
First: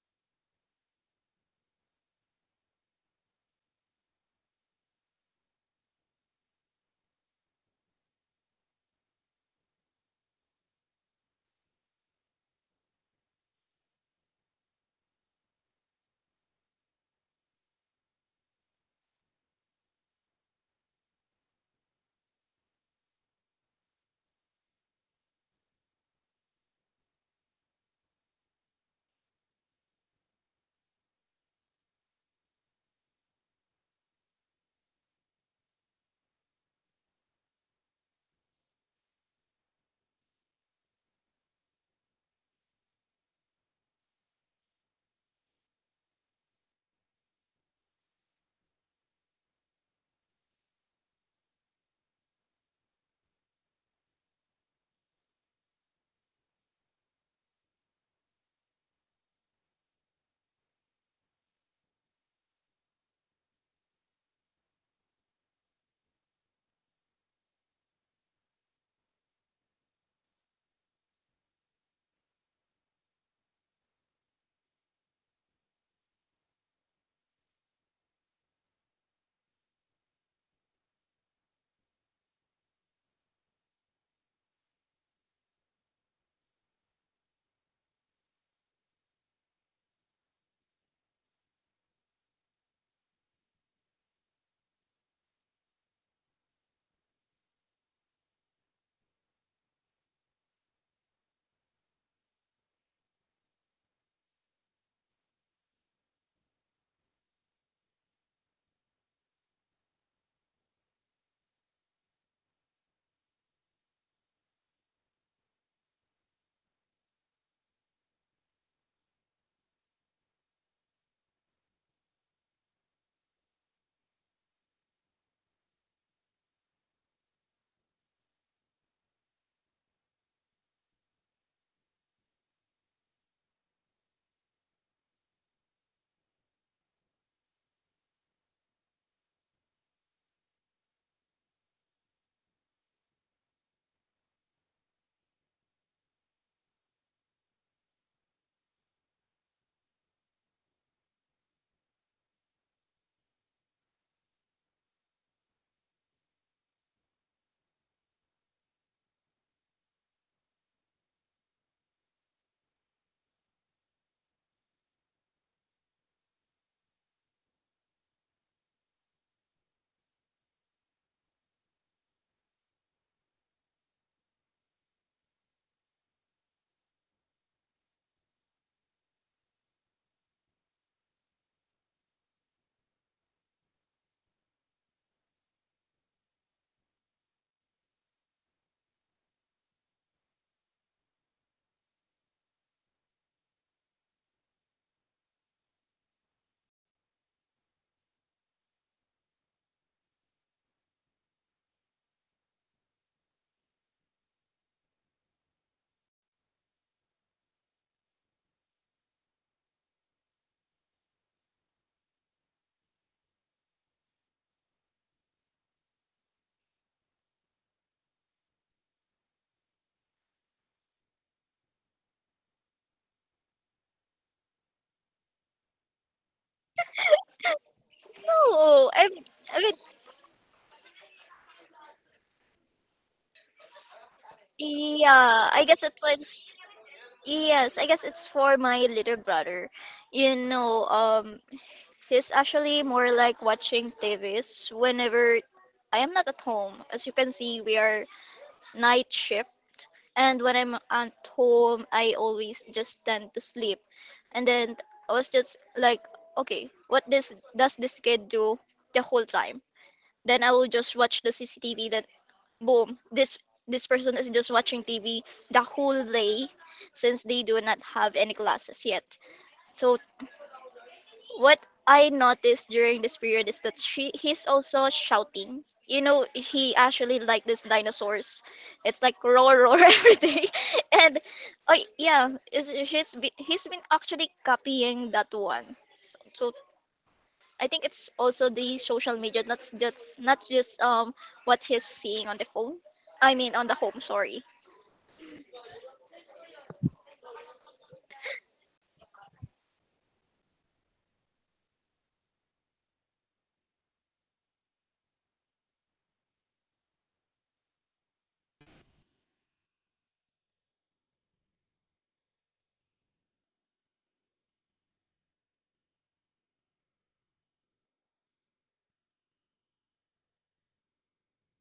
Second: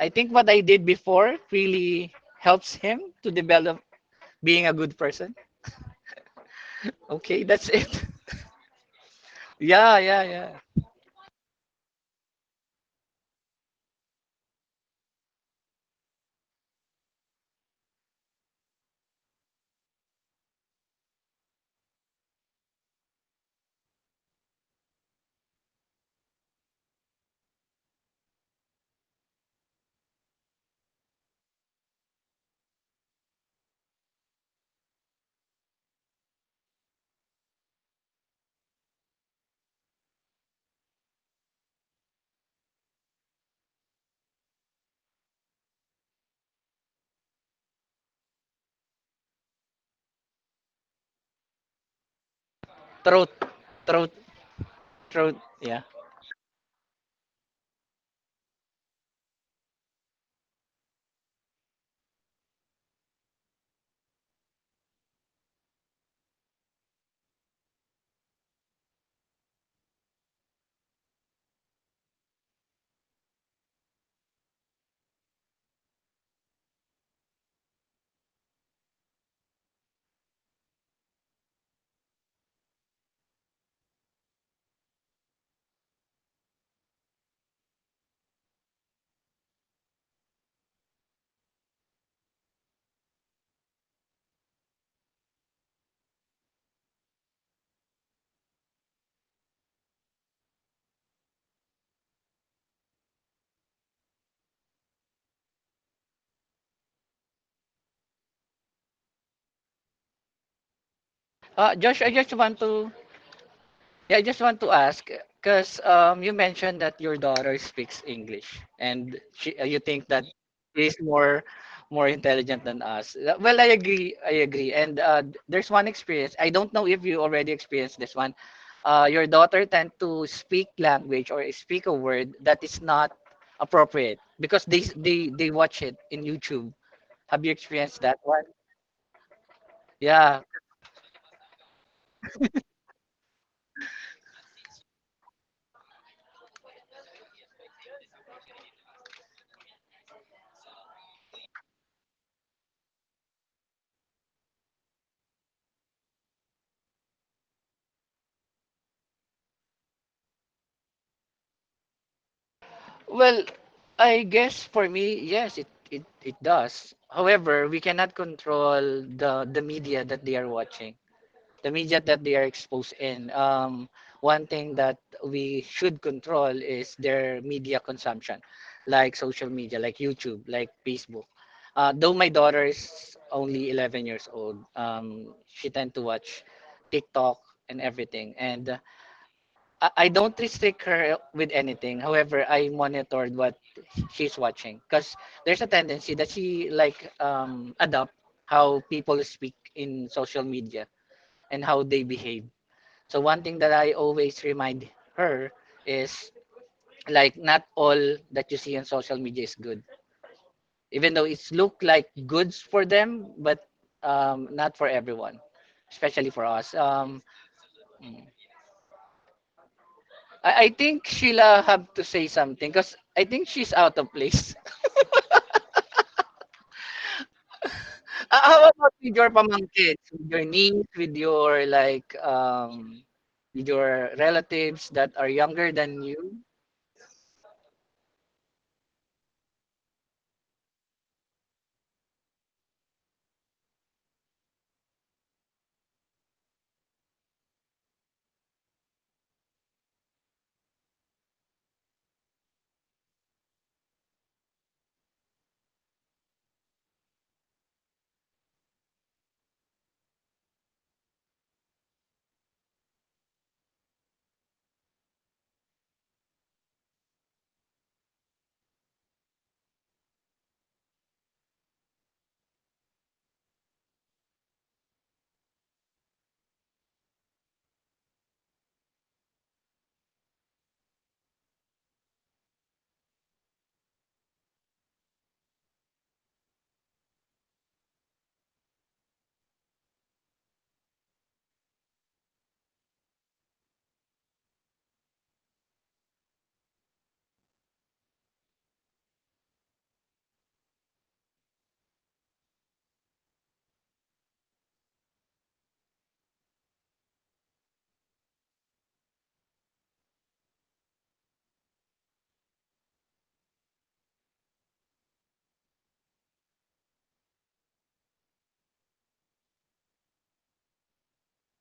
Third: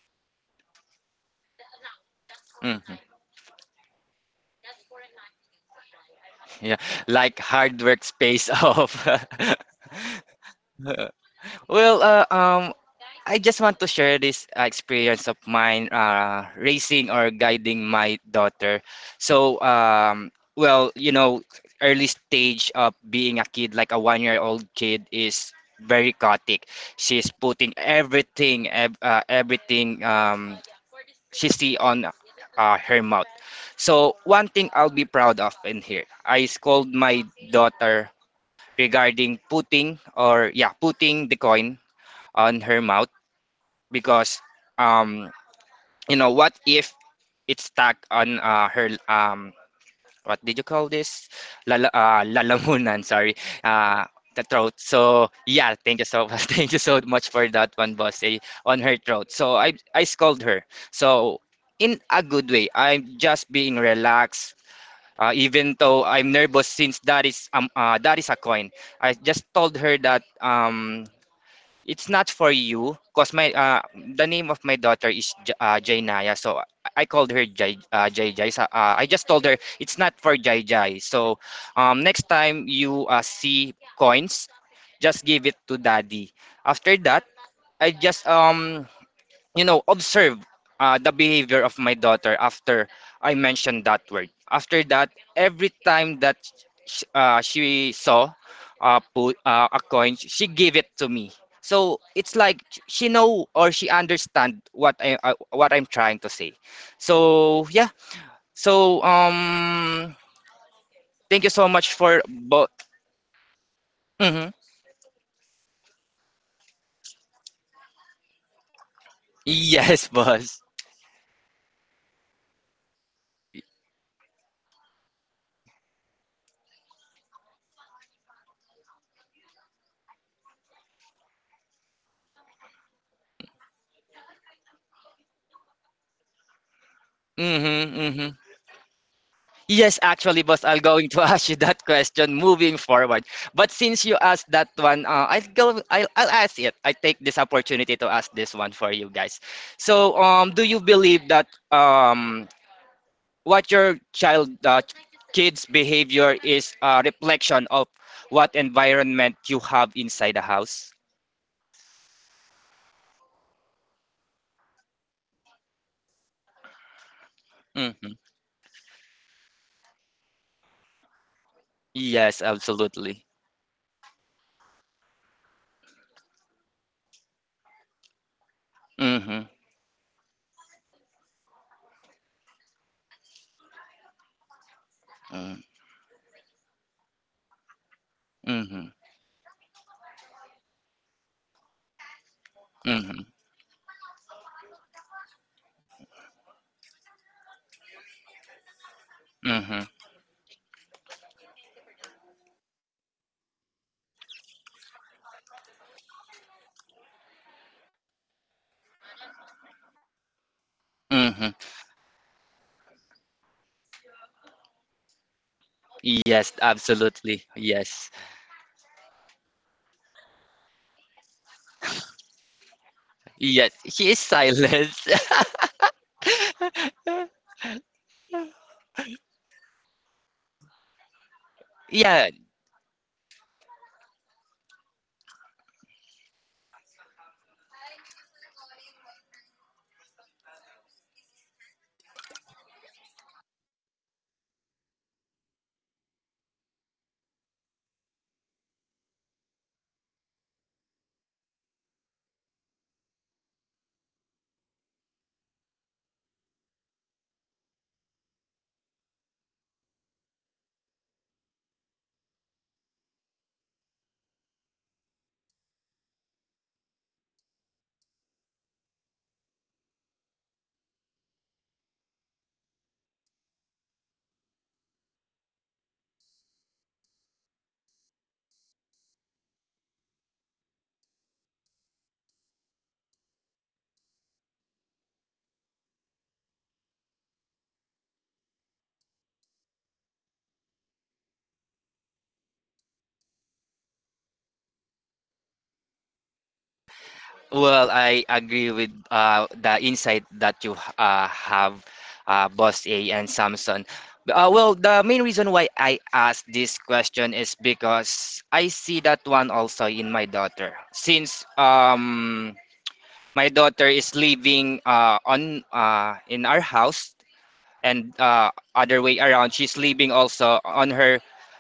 Speaker 2: I think what I did before really helps
Speaker 1: Mhm.
Speaker 2: him to develop being a good person.
Speaker 1: Yeah, like
Speaker 2: Okay, that's
Speaker 1: hard
Speaker 2: it.
Speaker 1: work space off.
Speaker 2: Yeah, yeah, yeah.
Speaker 1: Well, I just want to share this experience of mine, raising or guiding my daughter. So, well, early stage of being a kid, like a one-year-old kid, is very chaotic. She's putting everything, everything. She see on her mouth. So one thing I'll be proud of in here, I scold my daughter regarding putting, or yeah, putting the coin on her mouth, because um you know what if it's stuck on her, what did you call this? Lala, lalamunan,
Speaker 2: Throat.
Speaker 1: sorry.
Speaker 2: Throat.
Speaker 1: Uh, the throat. So
Speaker 2: Throat.
Speaker 1: yeah,
Speaker 2: Yeah.
Speaker 1: thank you so much. Thank you so much for that one, boss. On her throat. So I scold her. So in a good way, I'm just being relaxed. Even though I'm nervous, since that is a coin, I just told her that, it's not for you, cause my, the name of my daughter is Jainaya, so I called her Jai Jai. So, I just told her it's not for Jai Jai. So, next time you see coins, just give it to daddy. After that, I just observe the behavior of my daughter after I mentioned that word. After that, every time that she saw, a coin, she gave it to me. So it's like she know, or she understand what I'm trying to say. So yeah. So, thank you so
Speaker 2: Uh,
Speaker 1: much
Speaker 2: Josh, I
Speaker 1: for
Speaker 2: just want
Speaker 1: both.
Speaker 2: to, yeah, I just
Speaker 1: Hmm.
Speaker 2: want to ask, because um, you mentioned that your daughter speaks English and she you think
Speaker 1: Yes,
Speaker 2: that
Speaker 1: boss.
Speaker 2: she's more intelligent than us. Well, I agree, I agree. And uh, there's one experience, I don't know if you already experienced this one, uh, your daughter tend to speak language or speak a word that is not appropriate because they they watch it in YouTube. Have you
Speaker 1: Mm-hmm,
Speaker 2: experienced that
Speaker 1: mm-hmm.
Speaker 2: one?
Speaker 1: Yes,
Speaker 2: Yeah.
Speaker 1: actually, boss, I'm going to ask you that question moving forward. But since you asked that one, I'll go. I'll ask it. I take this opportunity to ask this one for you guys. So, do you believe that, what your kids' behavior is a reflection of what environment you have inside the house?
Speaker 2: Well, I guess for me, yes, it does. However, we cannot
Speaker 1: Mm-hmm.
Speaker 2: control the media that they are watching, the media that they are
Speaker 1: Yes,
Speaker 2: exposed
Speaker 1: absolutely.
Speaker 2: in. One thing that we should control is their media consumption, like
Speaker 1: Mm-hmm.
Speaker 2: social media, like YouTube, like Facebook. Though my daughter is only 11 years old,
Speaker 1: Mm-hmm.
Speaker 2: she tend to watch TikTok and everything. And
Speaker 1: Mm-hmm.
Speaker 2: I don't restrict her with anything. However, I
Speaker 1: Mm-hmm.
Speaker 2: monitored what she's watching because there's a tendency that she like adopt how people speak
Speaker 1: Mm-hmm.
Speaker 2: in social media and how they behave. So one thing that I always remind her is, like, not all that you see on social media is good, even though
Speaker 1: Mm-hmm.
Speaker 2: it's look like goods for them, but not for everyone, especially for
Speaker 1: Yes,
Speaker 2: us.
Speaker 1: absolutely. Yes.
Speaker 2: Mm. I think Sheila have to say something because I think
Speaker 1: Yes,
Speaker 2: she's out of
Speaker 1: he is
Speaker 2: place.
Speaker 1: silent.
Speaker 2: Ah, how
Speaker 3: no,
Speaker 2: about with your
Speaker 3: I mean,
Speaker 2: pamangkins, with your niece, with your like
Speaker 1: Yeah,
Speaker 2: um, with your relatives that are
Speaker 3: yeah, I
Speaker 2: younger
Speaker 3: guess it
Speaker 2: than you?
Speaker 3: was. Yes, I guess it's for my little brother. You know, um, It's actually more like watching TVs whenever I am not at home. As you can see, we are night shift. And when I'm at home, I always just tend to sleep. And then I was just like, okay, what this does this kid do the whole time? Then I will just watch the CCTV that boom, this person is just watching TV the whole day since they do not have any classes yet. So what I noticed during this period is that she he's also shouting. You know, he actually like this dinosaurs. It's like roar roar every day, and oh yeah, he's been actually copying that one. So I think it's also the social media, not just what he's seeing on the phone. I mean on the home. Sorry.
Speaker 1: well, I agree with the insight that you have, Boss A and Samson. Well, the main reason why I asked this question is because I see that one also in my daughter. Since my daughter is living on in our house, and other way around she's living also on her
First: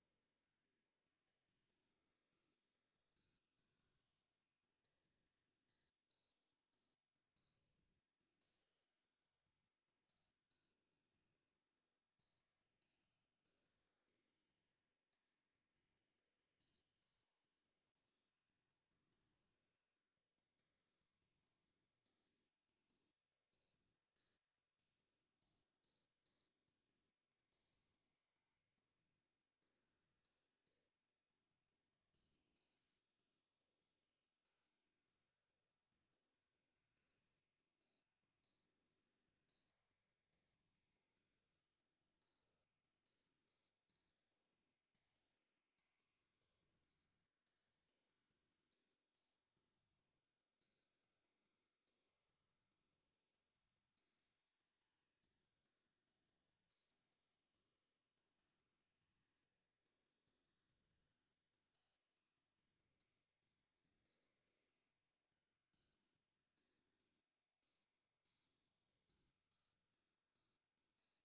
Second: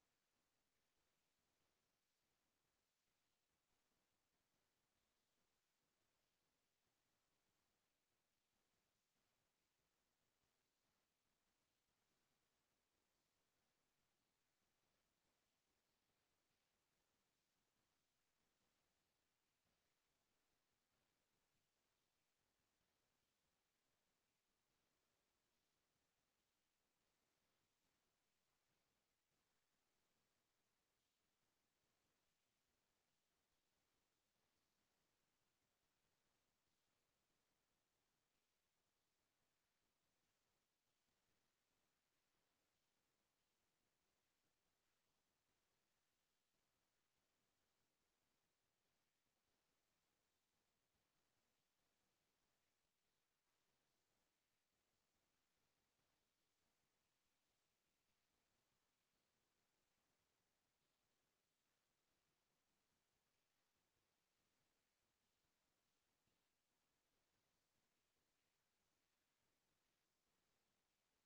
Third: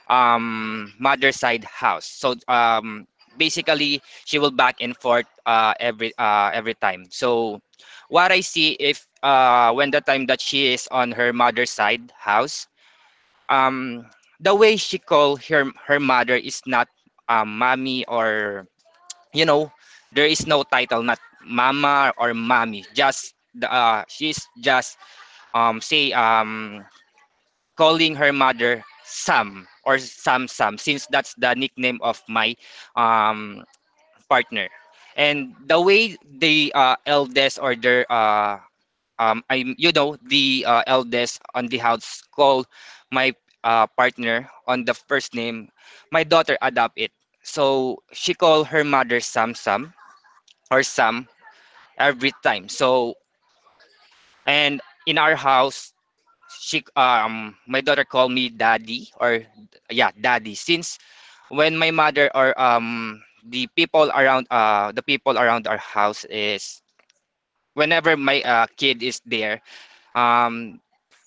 Speaker 1: mother's side house, so basically she will back and forth every time. So what I see if when the time that she is on her mother's side house, um, the way she call her mother is not mommy or you know there is no title, not mama or mommy, just she's just say calling her mother Sam or Sam Sam, since that's the nickname of my um, partner. And the way the eldest or their I you know the eldest on the house called my partner on the first name, my daughter adopt it. So she called her mother Sam Sam or Sam every time. So and in our house she, my daughter called me daddy or yeah, daddy, since when my mother or, the people around, the people around our house is whenever my kid is there, um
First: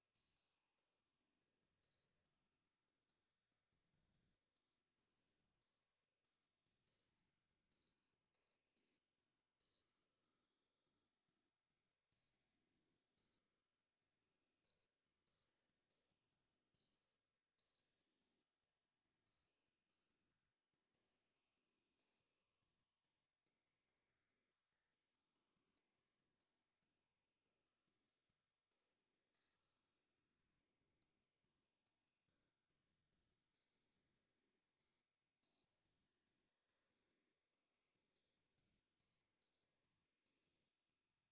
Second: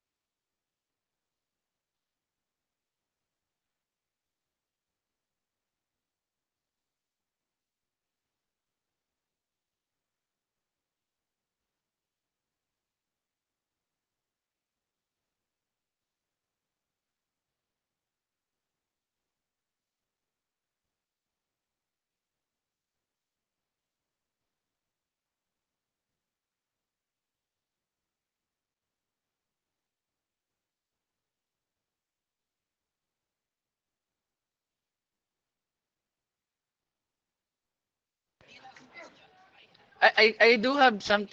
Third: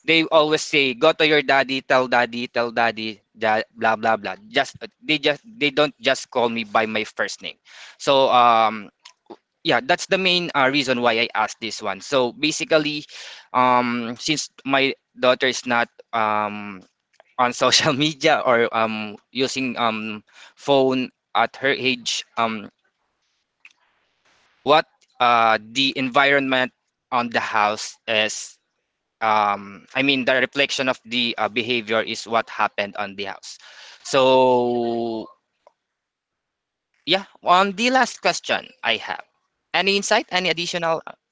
Speaker 1: they always say, "Go to your daddy, tell daddy, tell daddy, blah blah blah," just they don't just call me by my first name. So, yeah, that's the main reason why I asked this one. So basically, since my daughter is not on social media or using phone at her age, what the environment on the house is, I mean, the reflection of the behavior is what happened on the house. So yeah, on the last question I have, any
Speaker 2: I
Speaker 1: insight,
Speaker 2: I,
Speaker 1: any
Speaker 2: I do have
Speaker 1: additional?
Speaker 2: some,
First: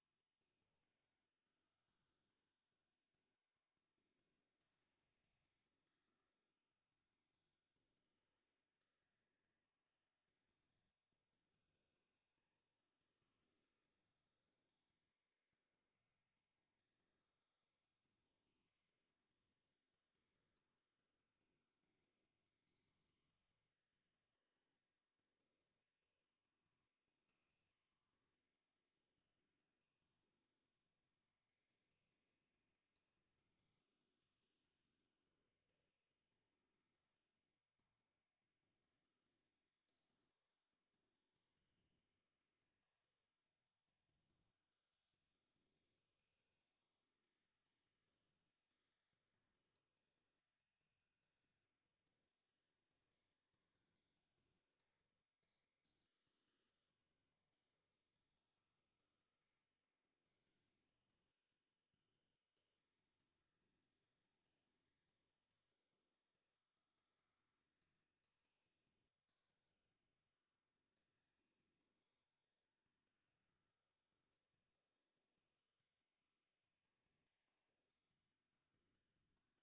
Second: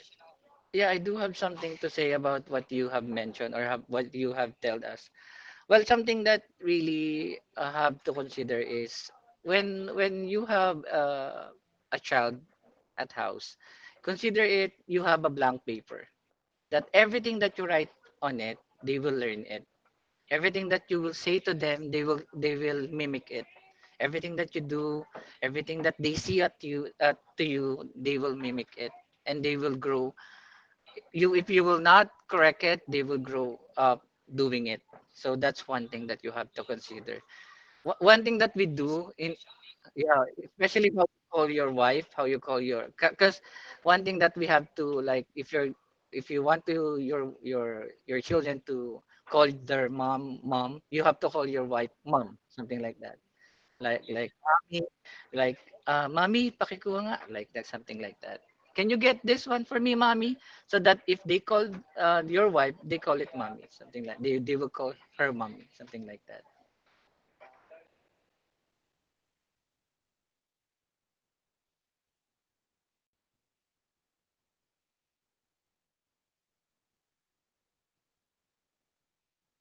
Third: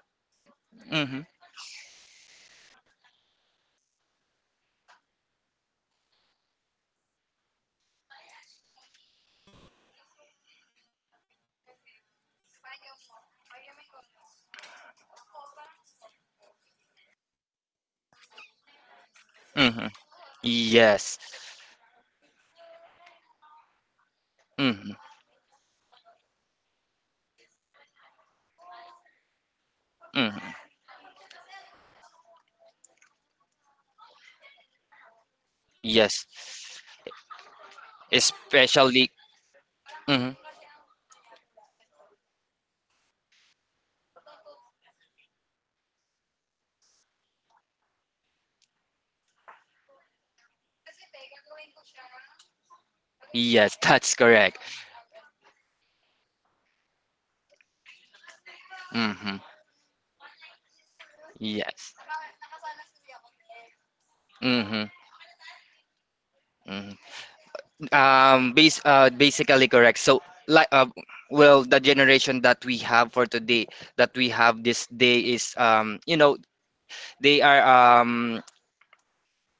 Speaker 2: yeah, I do
Speaker 1: Mm-hmm,
Speaker 2: have something to say about what you have mentioned or have, what you have told us. Well, something that really have to consider is when you have a child at house, consider it you have a blank paper that everything that you write on it, they will learn it.
Speaker 1: mm-hmm.
Speaker 2: Everything that you will
Speaker 1: Yes.
Speaker 2: say to them, they will mimic it. Everything that you
Speaker 1: Mhm,
Speaker 2: do, everything that they see at you at to you, they will mimic it and they will grow.
Speaker 1: mhm.
Speaker 2: You If you will not correct it, they will grow up doing it. So that's one thing that
Speaker 1: Yes.
Speaker 2: you have to consider. One thing that we
Speaker 1: Especially.
Speaker 2: do in yeah,
Speaker 1: Mhm.
Speaker 2: especially how you call your wife, how you call your, because one thing that we have to like, if you want to your your children to call their mom mom, you have to call your wife mom, something like that.
Speaker 1: Yes,
Speaker 2: Like
Speaker 1: that's
Speaker 2: yeah,
Speaker 1: correct.
Speaker 2: like mommy, pakikuha nga, like that, something like that. Can you get
Speaker 1: Mhm.
Speaker 2: this one for me, mommy? So that if they call
Speaker 1: Yes.
Speaker 2: your wife, they call it mommy, something like they will
Speaker 1: Mhm.
Speaker 2: call her mommy, something like that.
Speaker 1: Mhm. Basically correct. So, like, uh, well, the generation that we have for today, that we have this day is, they are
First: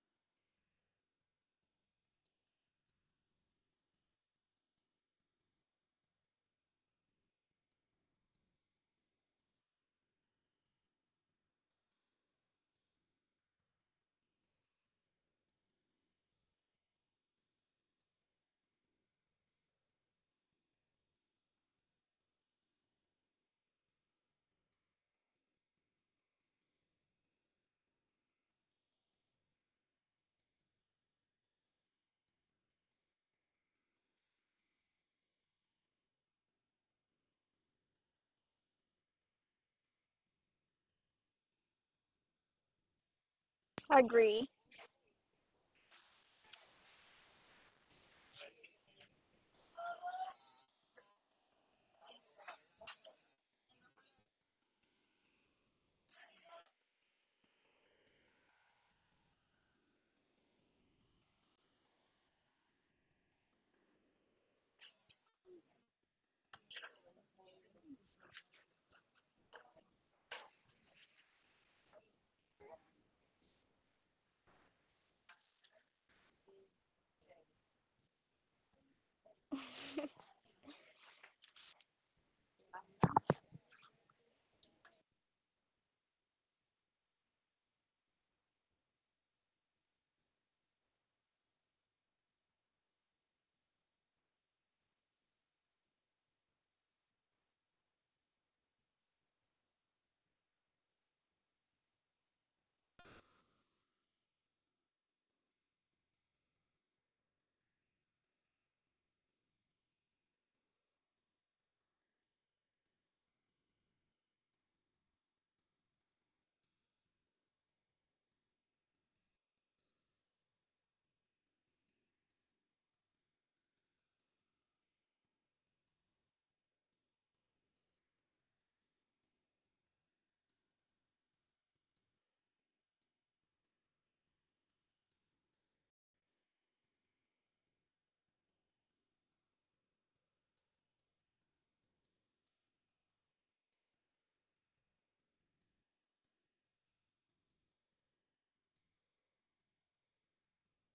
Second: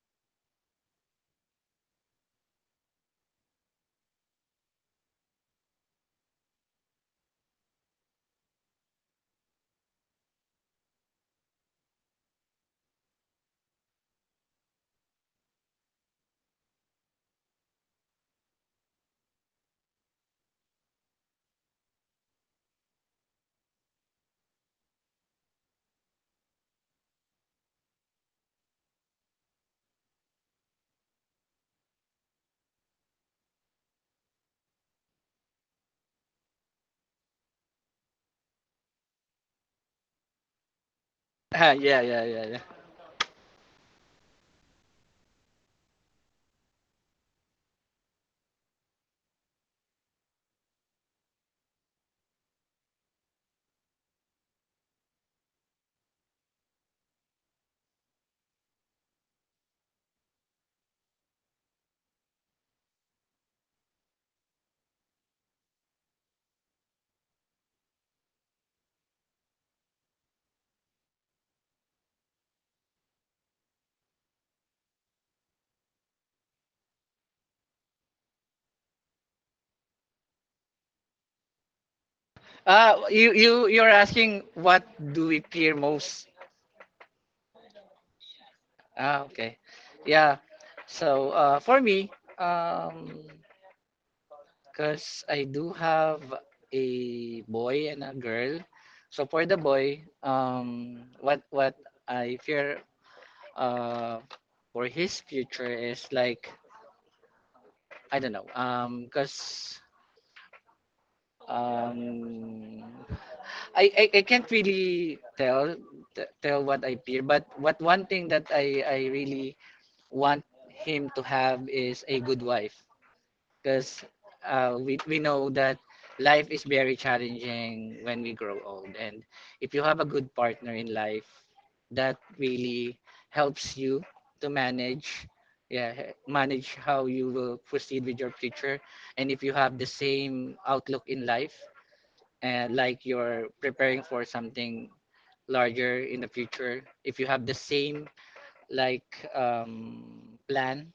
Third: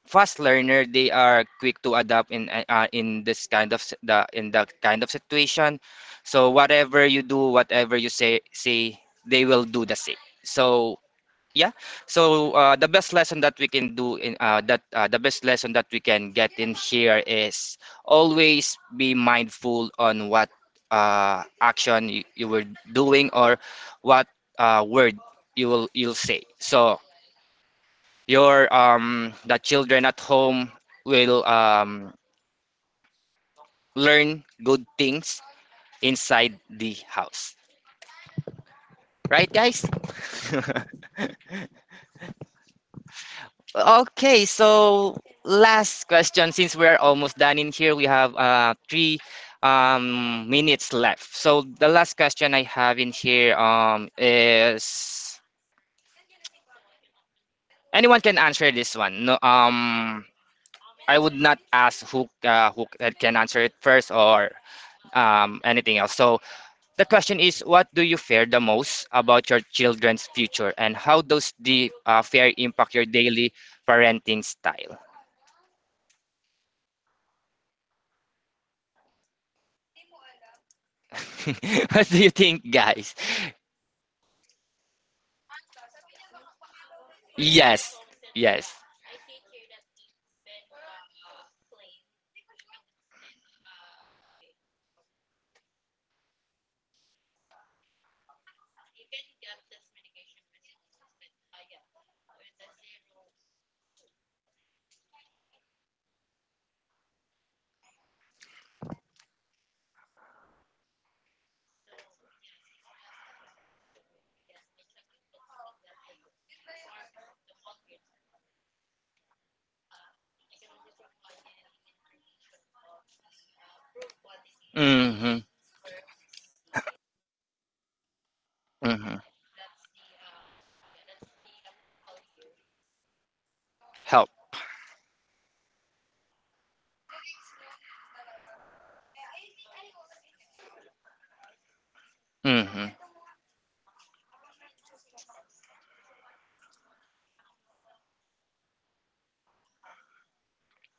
Speaker 1: fast learner. They are quick to adapt in this kind of s- the in that kind of situation. So, whatever you do, whatever you say, they will do the same. So yeah, so the best lesson that we can do in that the best lesson that we can get in here is, always be mindful on what action you were doing, or what word you will you'll say, so your the children at home will learn good things inside the house, right guys?
Speaker 2: Yeah, yeah, yeah, yeah.
Speaker 1: Okay,
Speaker 3: Agree.
Speaker 1: so last question. Since we're almost done in here, we have three minutes left. So the last question I have in here, is anyone can answer this one. No, I would not ask who can answer it first or anything else. So the question is, what do you fear the most about your children's future, and how does the fear impact your daily parenting style? What do you think,
Speaker 2: Ah,
Speaker 1: guys?
Speaker 2: you're asking what do we fear most?
Speaker 1: Yes, yes.
Speaker 2: Ah, okay. Yeah. So, for me, um, because I do have a boy and a girl. So for the boy, what I fear uh for his future is like I don't know. Because um, I can't really tell tell what I fear, but what one thing that I really want him to have is a good wife because we
Speaker 1: Mm-hmm,
Speaker 2: know that life is very challenging when we grow old,
Speaker 1: mm-hmm.
Speaker 2: and if you have a good partner in life, that really helps you
Speaker 1: Help.
Speaker 2: to manage, yeah, manage how you will proceed with your future. And if you have the same outlook in life, and
Speaker 1: Mm-hmm,
Speaker 2: like you're preparing for something larger in the future, if you have the same like plan,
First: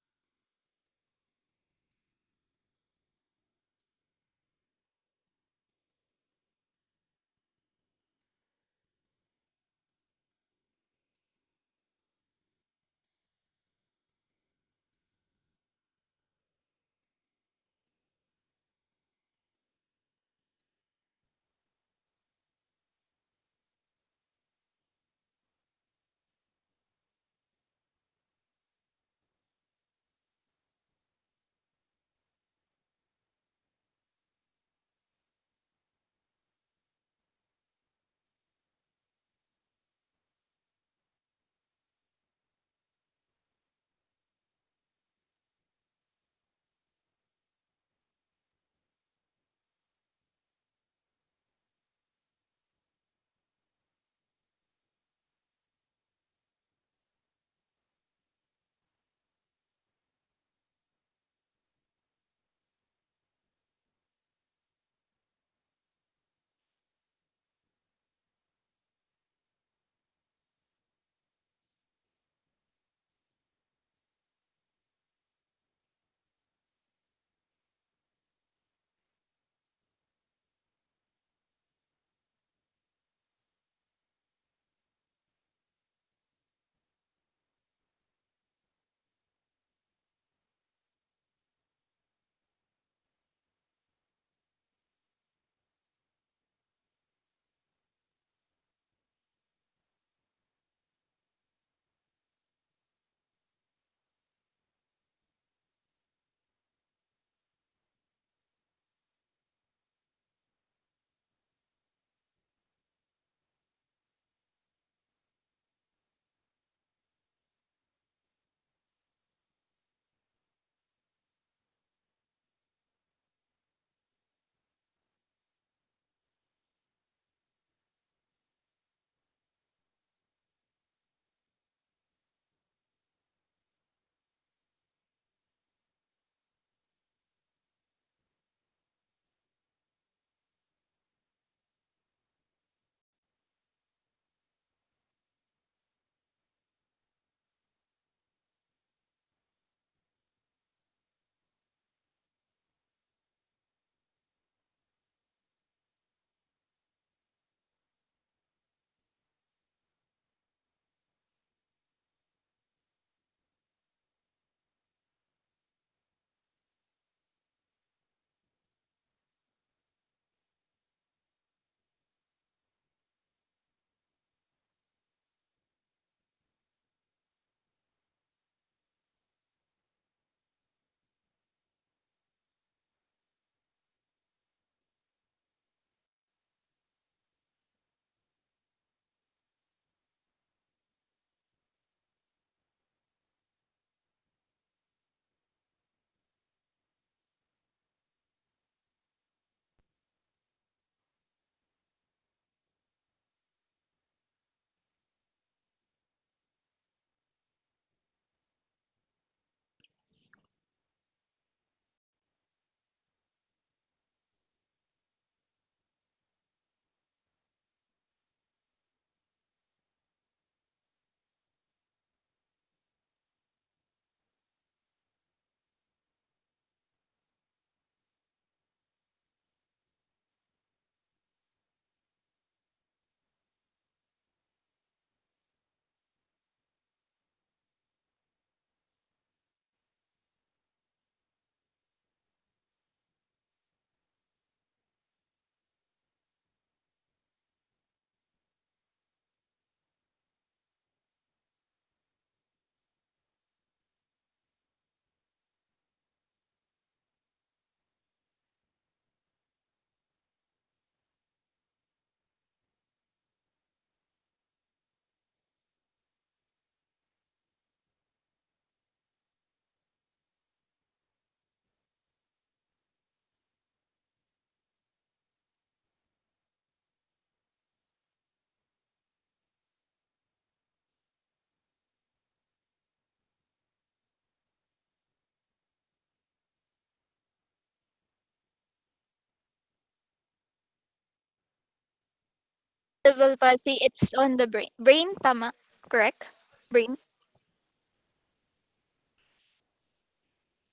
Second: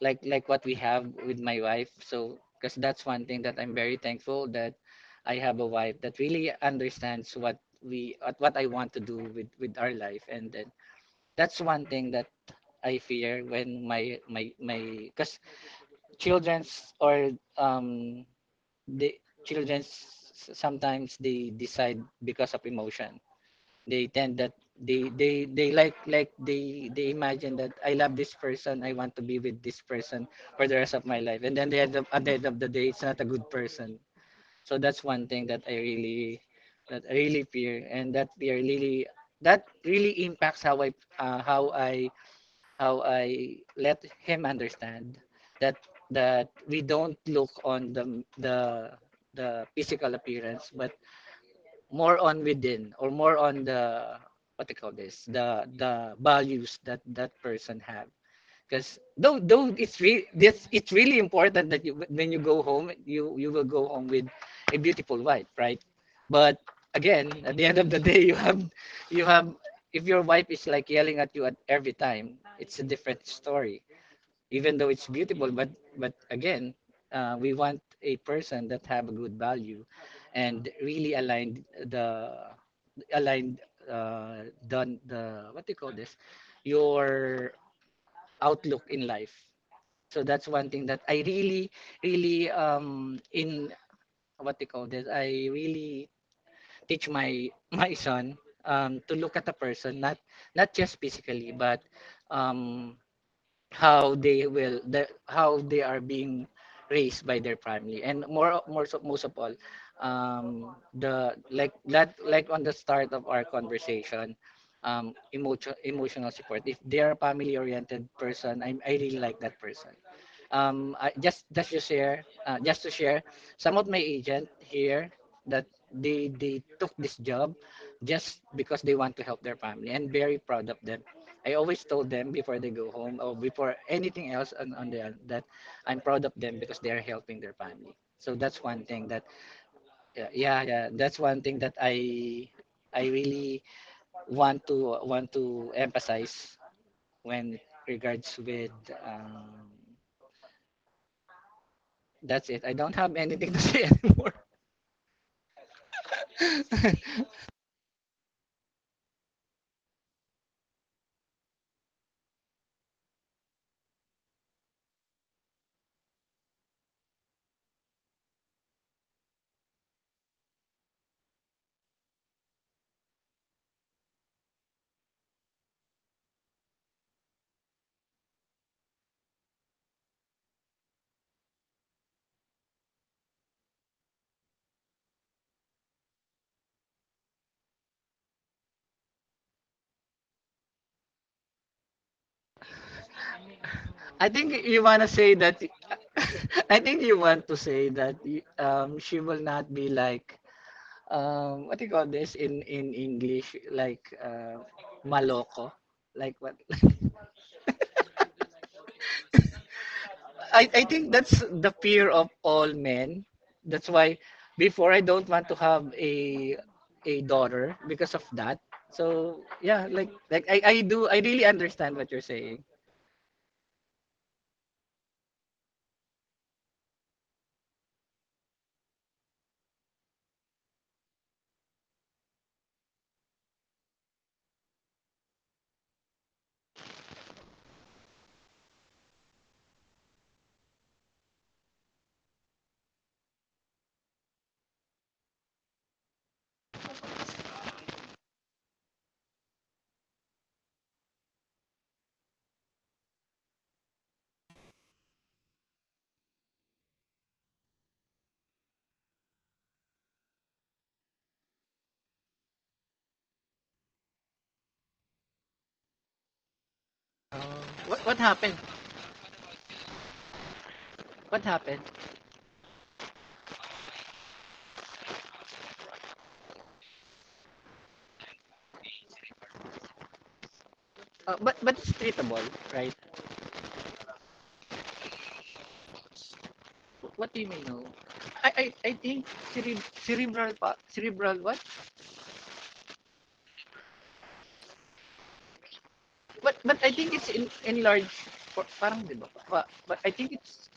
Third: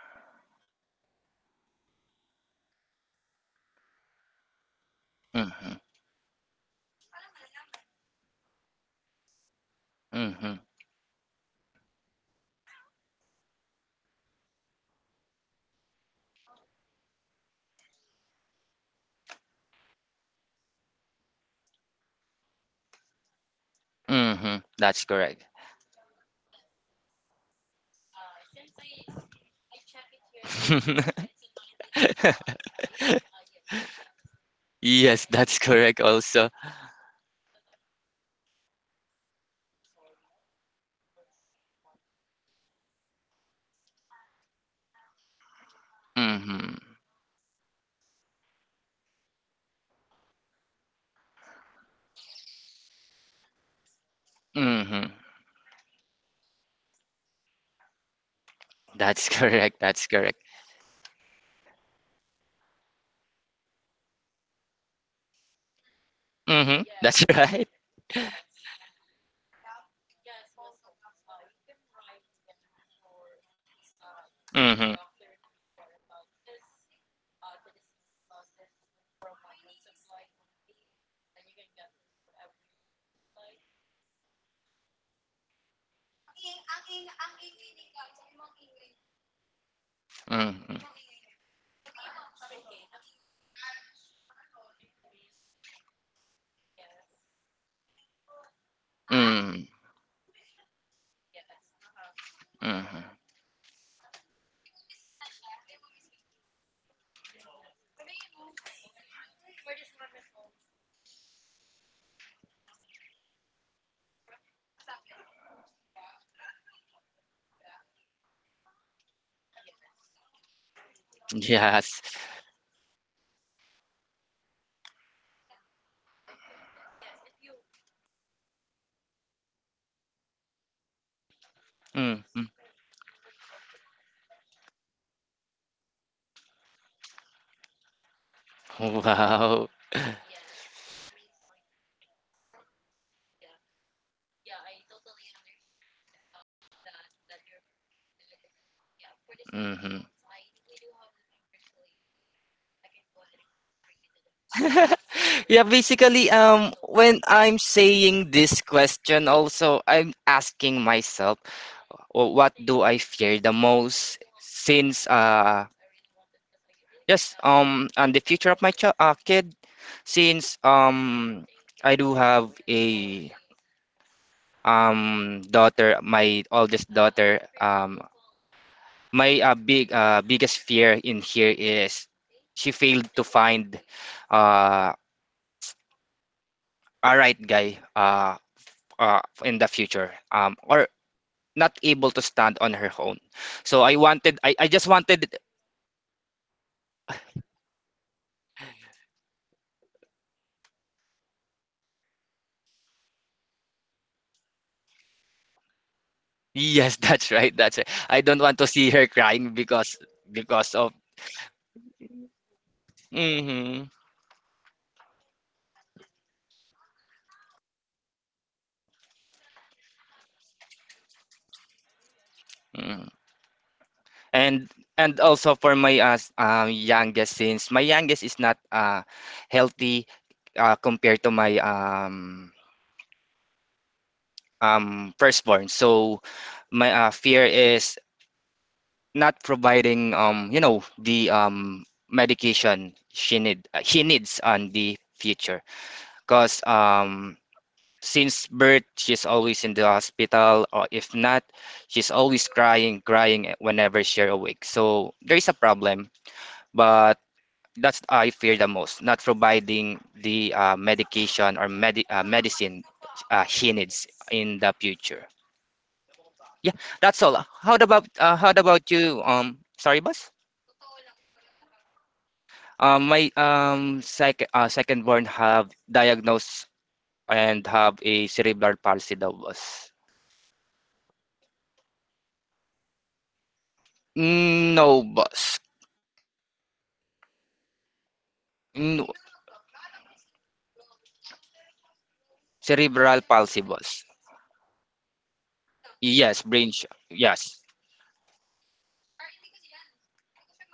Speaker 2: like what we have with my wife. So because that's one thing that I'm very thankful that I have a
Speaker 1: mm-hmm,
Speaker 2: wife that really understands what we what I want to do with our life. And
Speaker 1: mm-hmm,
Speaker 2: then that's one thing that I fear when my because children's or um the children's, sometimes they decide because of emotion. They tend that
Speaker 1: mm-hmm. That's
Speaker 2: they
Speaker 1: correct.
Speaker 2: they they like they imagine that I love this person, I want to be with this person for the rest of my life, and then they end up, at the end of the day, it's not a good person. So that's
Speaker 1: Yes,
Speaker 2: one thing
Speaker 1: that's correct also.
Speaker 2: that I really fear. And that fear really, that really impacts how I, uh, how I how I let him understand that
Speaker 1: Mm-hmm,
Speaker 2: we don't look on the the physical appearance, but more on within, or more on the what they call
Speaker 1: mm-hmm.
Speaker 2: this, the values that that person have. Because
Speaker 1: That's
Speaker 2: though
Speaker 1: correct,
Speaker 2: it's
Speaker 1: that's
Speaker 2: re
Speaker 1: correct.
Speaker 2: this it's really important that you when you go home, you will go home with a beautiful wife, right? But
Speaker 1: Mm-hmm, that's
Speaker 2: again, at the
Speaker 1: right.
Speaker 2: end of the day, you have, if your wife is like yelling at you at every time, it's a different story, even though
Speaker 1: Mm-hmm,
Speaker 2: it's beautiful. But again, we want a person that have a good value and really aligned, the aligned done the what do you call this, your outlook in life. So that's one
Speaker 1: mm-hmm,
Speaker 2: thing that I really really in what do you call this, I really teach my my son to look at a
Speaker 1: mm-hmm,
Speaker 2: person not not just physically, but um
Speaker 1: hmm.
Speaker 2: how they will the, how they are being raised by their family. And more so, most of all, um the like that, like on the start of our conversation, emotional support. If they are a family oriented person, I really like that person. Just to
Speaker 1: Yes.
Speaker 2: share, some of my agent here that they took this job just because they want to help their family, and very proud of them. I always told them
Speaker 1: Mm-hmm.
Speaker 2: before they go home or before anything else on their that I'm proud of them because they are helping their family. So that's one thing that
Speaker 1: Wow.
Speaker 2: yeah that's one thing that I really want to emphasize when regards with um,
Speaker 1: Mhm.
Speaker 2: that's it. I don't have anything to say anymore.
Speaker 1: Yeah, basically, when I'm saying this question, also I'm asking myself, What do I fear the most?" Since yes, and the future of my child, kid, since I do have a daughter, my oldest daughter. My biggest fear in here is she failed to find uh, a right guy, in the future, or not able to stand on her own. So
Speaker 2: I think
Speaker 1: I
Speaker 2: you
Speaker 1: just
Speaker 2: want to say
Speaker 1: wanted
Speaker 2: that. I think you want to say that she will not be like what do you call this in English? Like maloko. Like what?
Speaker 1: yes, that's right, that's right, I don't want to see her crying because
Speaker 2: I
Speaker 1: because of
Speaker 2: think that's the fear of all men.
Speaker 1: hmm.
Speaker 2: That's why before I don't want to have a daughter because of that. So yeah, like I really understand what you're saying.
Speaker 1: Mm. And also for my youngest, since my youngest is not healthy compared to my firstborn. So my fear is not providing, you know, the medication she need he needs on the future, because since birth she's always in the hospital, or if not, she's always crying whenever she's awake, so there is a problem. But that's I fear the most, not providing the medicine he needs in the future. Yeah, that's all.
Speaker 2: Um, what
Speaker 1: How
Speaker 2: happened?
Speaker 1: about you? Sorry, boss.
Speaker 2: What happened?
Speaker 1: My second born have diagnosed and have a cerebral palsy, daw, boss.
Speaker 2: But it's treatable, right?
Speaker 1: Mm, no, boss.
Speaker 2: What do you mean? No. I I
Speaker 1: No.
Speaker 2: think cerebral what?
Speaker 1: Cerebral
Speaker 3: Cerebral
Speaker 1: palsy,
Speaker 3: palsy.
Speaker 1: boss.
Speaker 3: It's on the brain. Brain, tama, correct?
Speaker 1: Yes, brain.
Speaker 2: But I
Speaker 3: Brain.
Speaker 2: think it's in,
Speaker 1: Yes.
Speaker 2: enlarged for, parang 'di ba? But I think it's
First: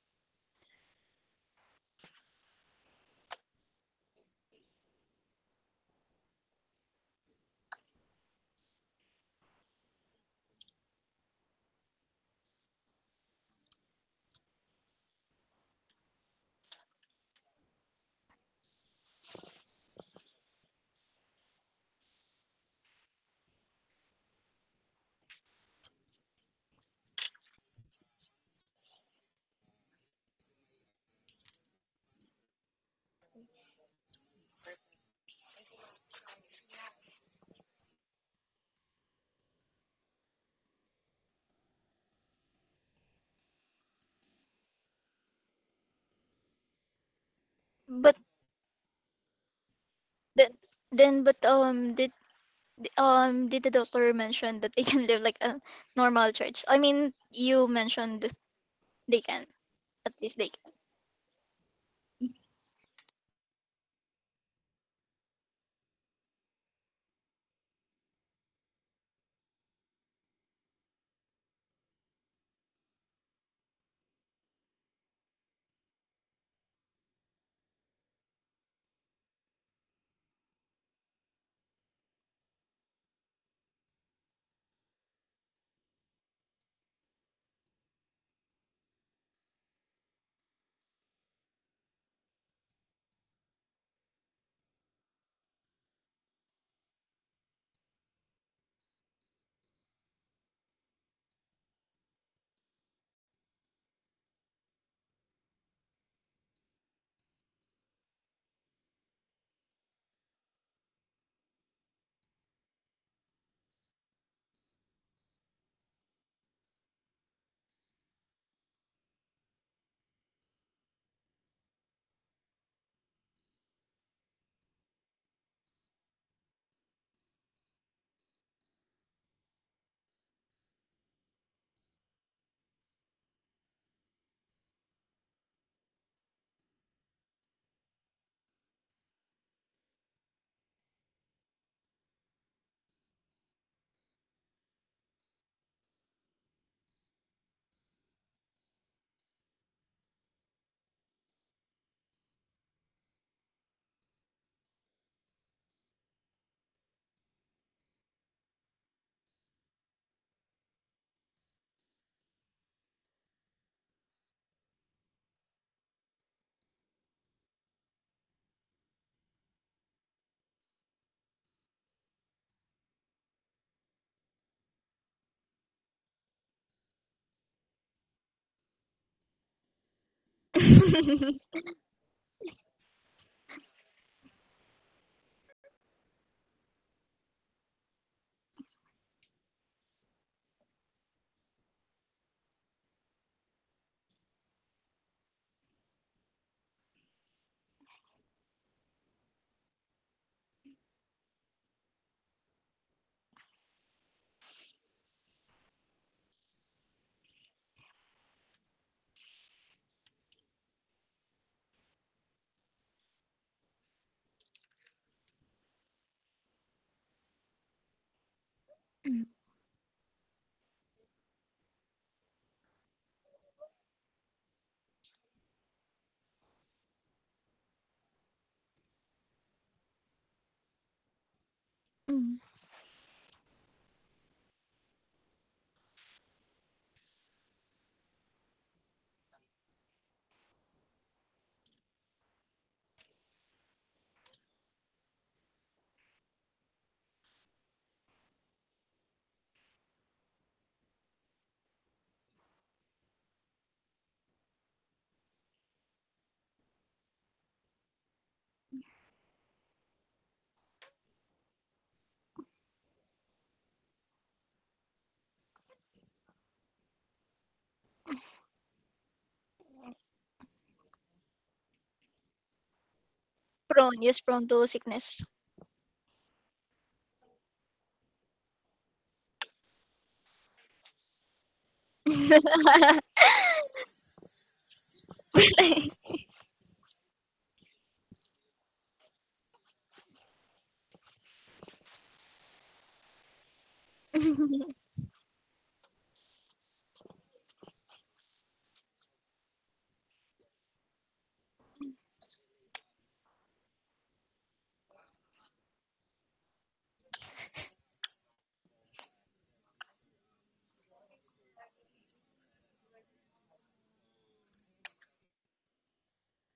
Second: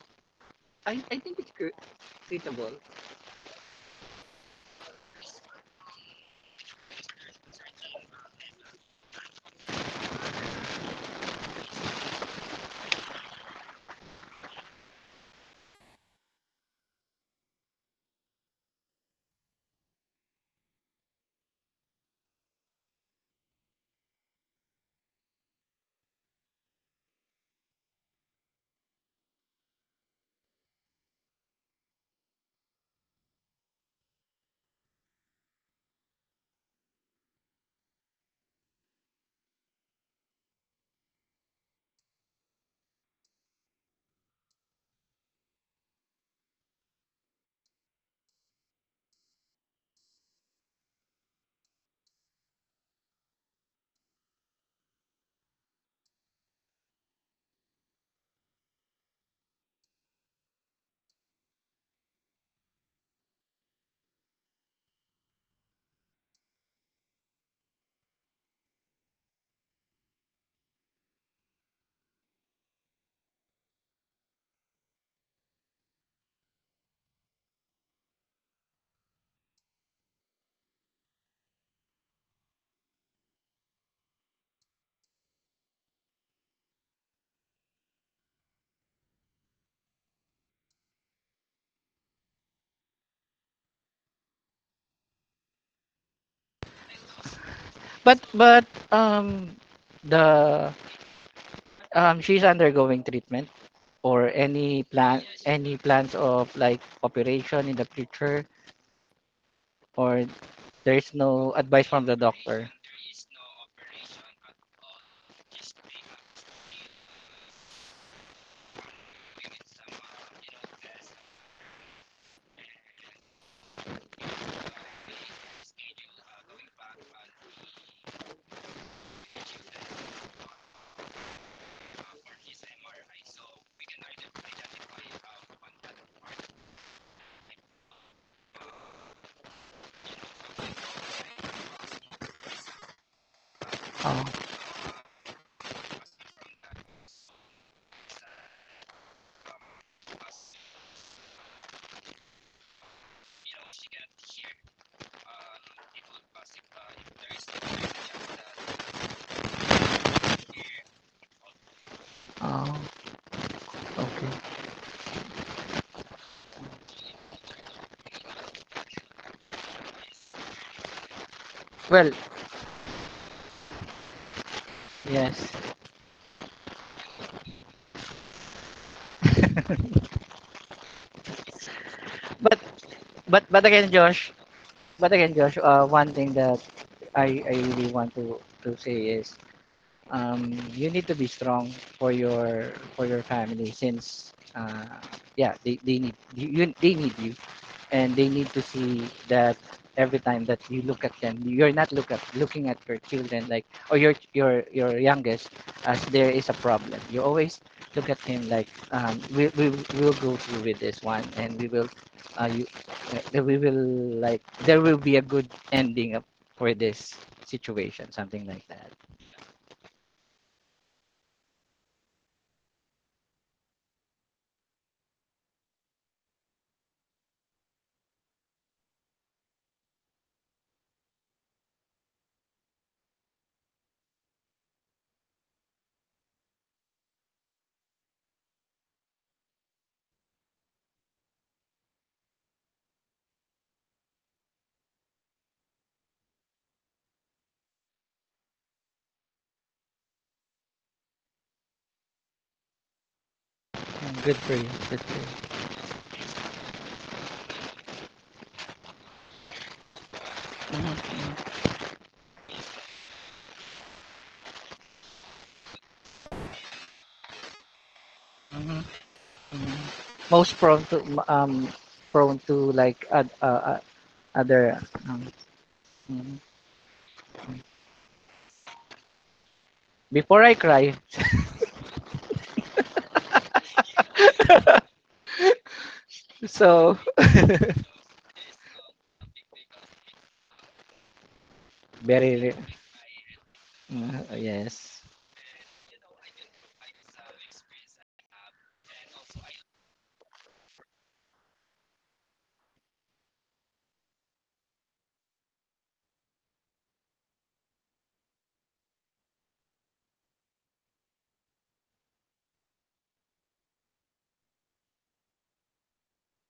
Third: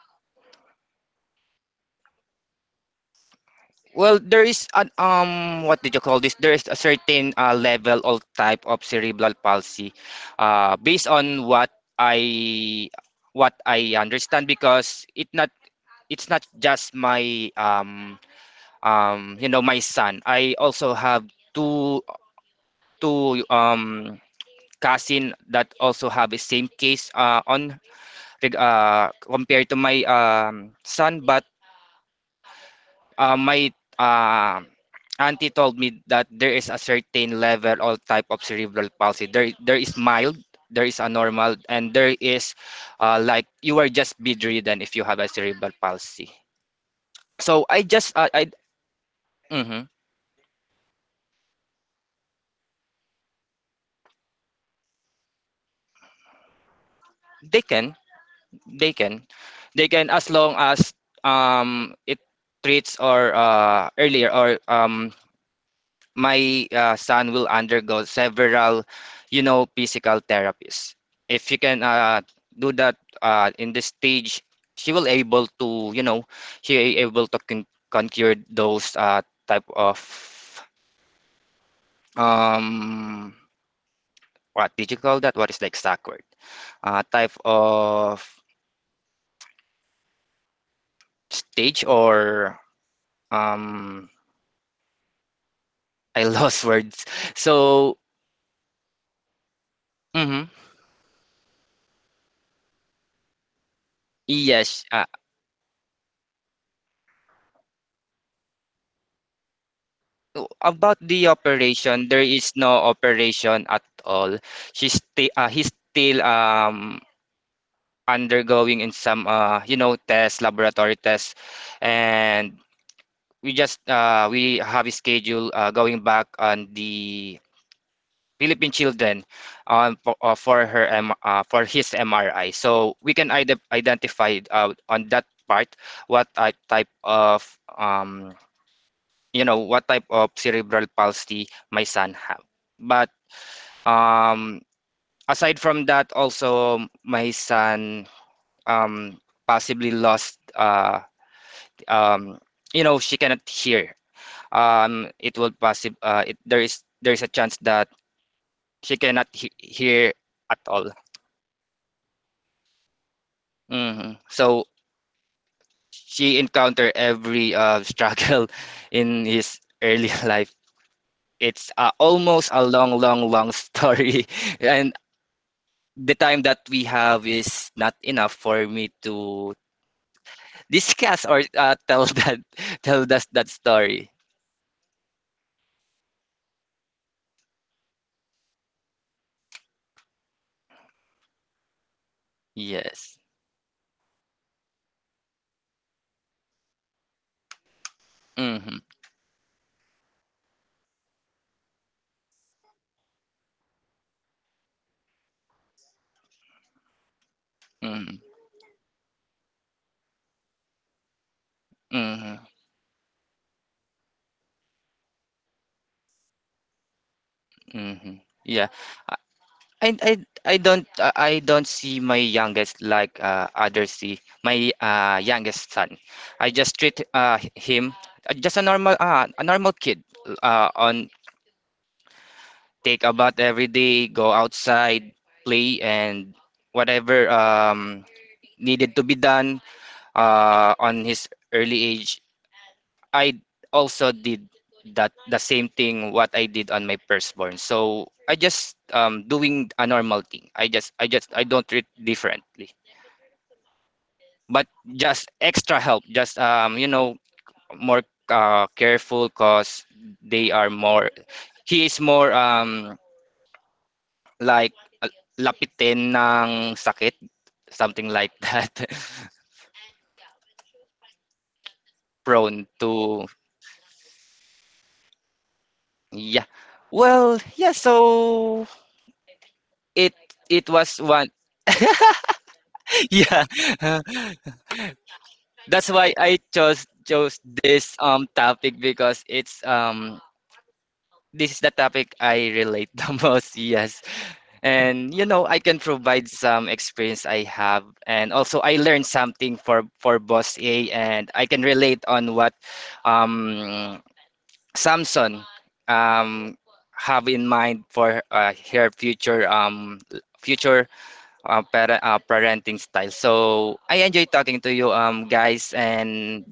Speaker 2: I think it's treatable.
Speaker 1: Well, there is an what did you call this? There is a certain level or type of cerebral palsy, based on what I, what I understand, because it's not just my you know, my son, I also have two two cousin that also have the same case compared to my son. But my uh auntie told me that there is a certain level or type of cerebral palsy, there is mild, there is a normal, and there is like you are just bedridden if you have a cerebral palsy. So i just
Speaker 3: But
Speaker 1: uh, i mhm.
Speaker 3: then, but did the doctor mention that they can live like a normal church? I mean,
Speaker 1: They
Speaker 3: you
Speaker 1: can,
Speaker 3: mentioned
Speaker 1: they
Speaker 3: they
Speaker 1: can
Speaker 3: can.
Speaker 1: they can,
Speaker 3: At
Speaker 1: as
Speaker 3: least they
Speaker 1: long
Speaker 3: can.
Speaker 1: as it treats, or earlier, or my son will undergo several, you know, physical therapies. If you can do that in this stage, she will able to, you know, she able to conquer those type of um what did you call that, what is the exact word, type of stage or um I lost words. So,
Speaker 2: But
Speaker 1: mhm,
Speaker 2: the she's undergoing treatment, or
Speaker 1: yes,
Speaker 2: any plan, any plans of like operation in the future, or
Speaker 1: about
Speaker 2: there's
Speaker 1: the
Speaker 2: no advice from
Speaker 1: operation,
Speaker 2: the
Speaker 1: there is no
Speaker 2: doctor.
Speaker 1: operation at all. She's still, he's still undergoing in some, you know, tests, laboratory tests, and we just, we have a schedule going back on the Philippine children, for his MRI. So we can identify on that part what type of um, you know, what type of cerebral palsy my son have. But
Speaker 2: Oh,
Speaker 1: um, aside from that, also my son um, possibly lost. Um, you know, she cannot hear. It will possible. There is, a chance that she cannot hear at all.
Speaker 2: oh,
Speaker 1: Mhm.
Speaker 2: okay.
Speaker 1: So she encountered every struggle in his early life. It's
Speaker 2: Well,
Speaker 1: almost a long, long, long story, and
Speaker 2: yes.
Speaker 1: the time that we have is not enough for me to discuss or tell that
Speaker 2: But
Speaker 1: tell us
Speaker 2: But
Speaker 1: that
Speaker 2: but again,
Speaker 1: story.
Speaker 2: Josh. But again, Josh. One thing that I really want to say is you need to be strong for
Speaker 1: Yes.
Speaker 2: your family, since yeah, they need you, they need you, and they need to
Speaker 1: Mm-hmm.
Speaker 2: see that every time that you look at them, you're not looking at your children like, or your your youngest, as there is a problem. You always look
Speaker 1: Mm-hmm.
Speaker 2: at him like, we will go through with this one, and we will
Speaker 1: Mm-hmm.
Speaker 2: uh, you, we will like there will be a good ending up for this situation,
Speaker 1: Mm-hmm.
Speaker 2: something
Speaker 1: Yeah.
Speaker 2: like that.
Speaker 3: Mm.
Speaker 1: I I I don't see my youngest like, others see my youngest son. I just treat him, just a normal kid, on
Speaker 3: Mm.
Speaker 1: take a bath every day, go outside, play, and whatever needed to be done on his early age, I also did that, the same thing what I did on my firstborn. So I just, doing a normal thing. I don't treat differently,
Speaker 2: Mm, good for
Speaker 1: but
Speaker 2: you. Good for
Speaker 1: just
Speaker 2: you.
Speaker 1: extra help. Just, you know, more careful because they are more.
Speaker 2: Mm-hmm.
Speaker 1: He is more like uh, lapitin ng sakit, something like that.
Speaker 2: Mm-hmm. Mm-hmm. Most prone to prone
Speaker 1: Prone
Speaker 2: to like
Speaker 1: to
Speaker 2: ad, uh, uh,
Speaker 3: Prone, yes, prone to
Speaker 2: other.
Speaker 3: sickness.
Speaker 2: um,
Speaker 1: yeah,
Speaker 2: Mm.
Speaker 1: well yeah, so it
Speaker 2: Before I
Speaker 1: it was
Speaker 2: cry.
Speaker 1: one.
Speaker 3: Like,
Speaker 1: Yeah, that's why I
Speaker 2: So
Speaker 1: chose this topic, because it's this is the topic I
Speaker 2: very
Speaker 1: relate the most. Yes,
Speaker 2: mm, yes.
Speaker 1: and you know, I can provide some experience I have, and also I learned something for Boss A, and I can relate on what um Samson um have in mind for her future, future parenting style. So I enjoy talking to you, guys, and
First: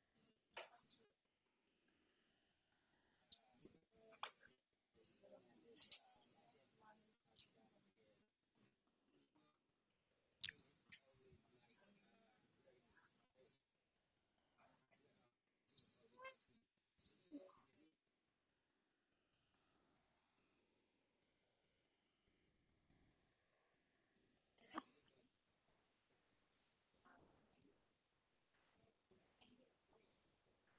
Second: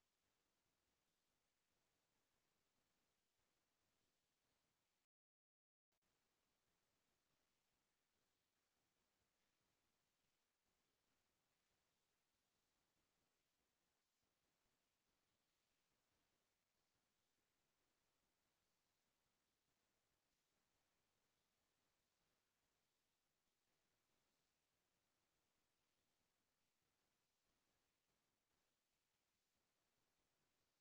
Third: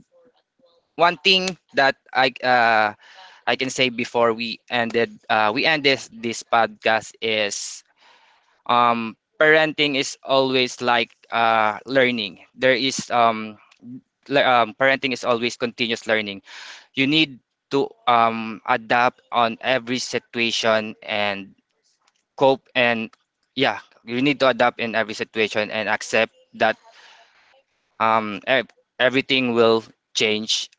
Speaker 1: one thing that I can say before we end this this podcast is, parenting is always like, learning. There is le- parenting is always continuous learning. You need to, adapt on every situation and cope, and yeah, you need to adapt in every situation and accept that um ev- everything will change.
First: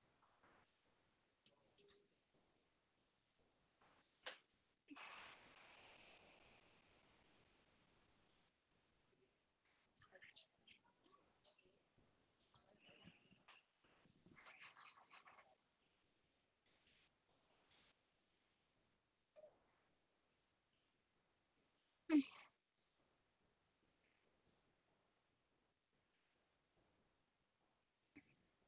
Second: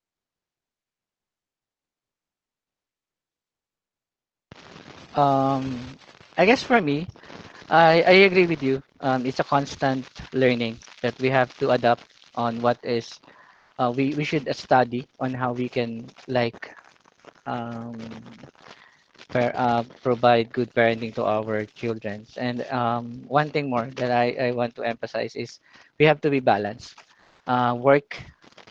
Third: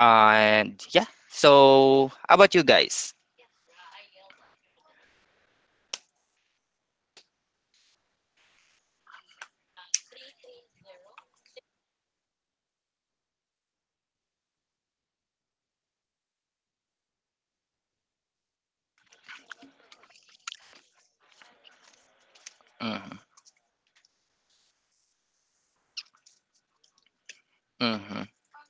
Speaker 1: And yeah, so how about you guys?
Speaker 2: Um I guess for me, I agree with you. It's a constant learning that we have to adapt on what is we should study on how we can like um, provide good parenting to our children. And
Speaker 1: Mm-hmm,
Speaker 2: one thing more that I want to emphasize is we have to be balanced. Uh, work
Speaker 1: mm-hmm.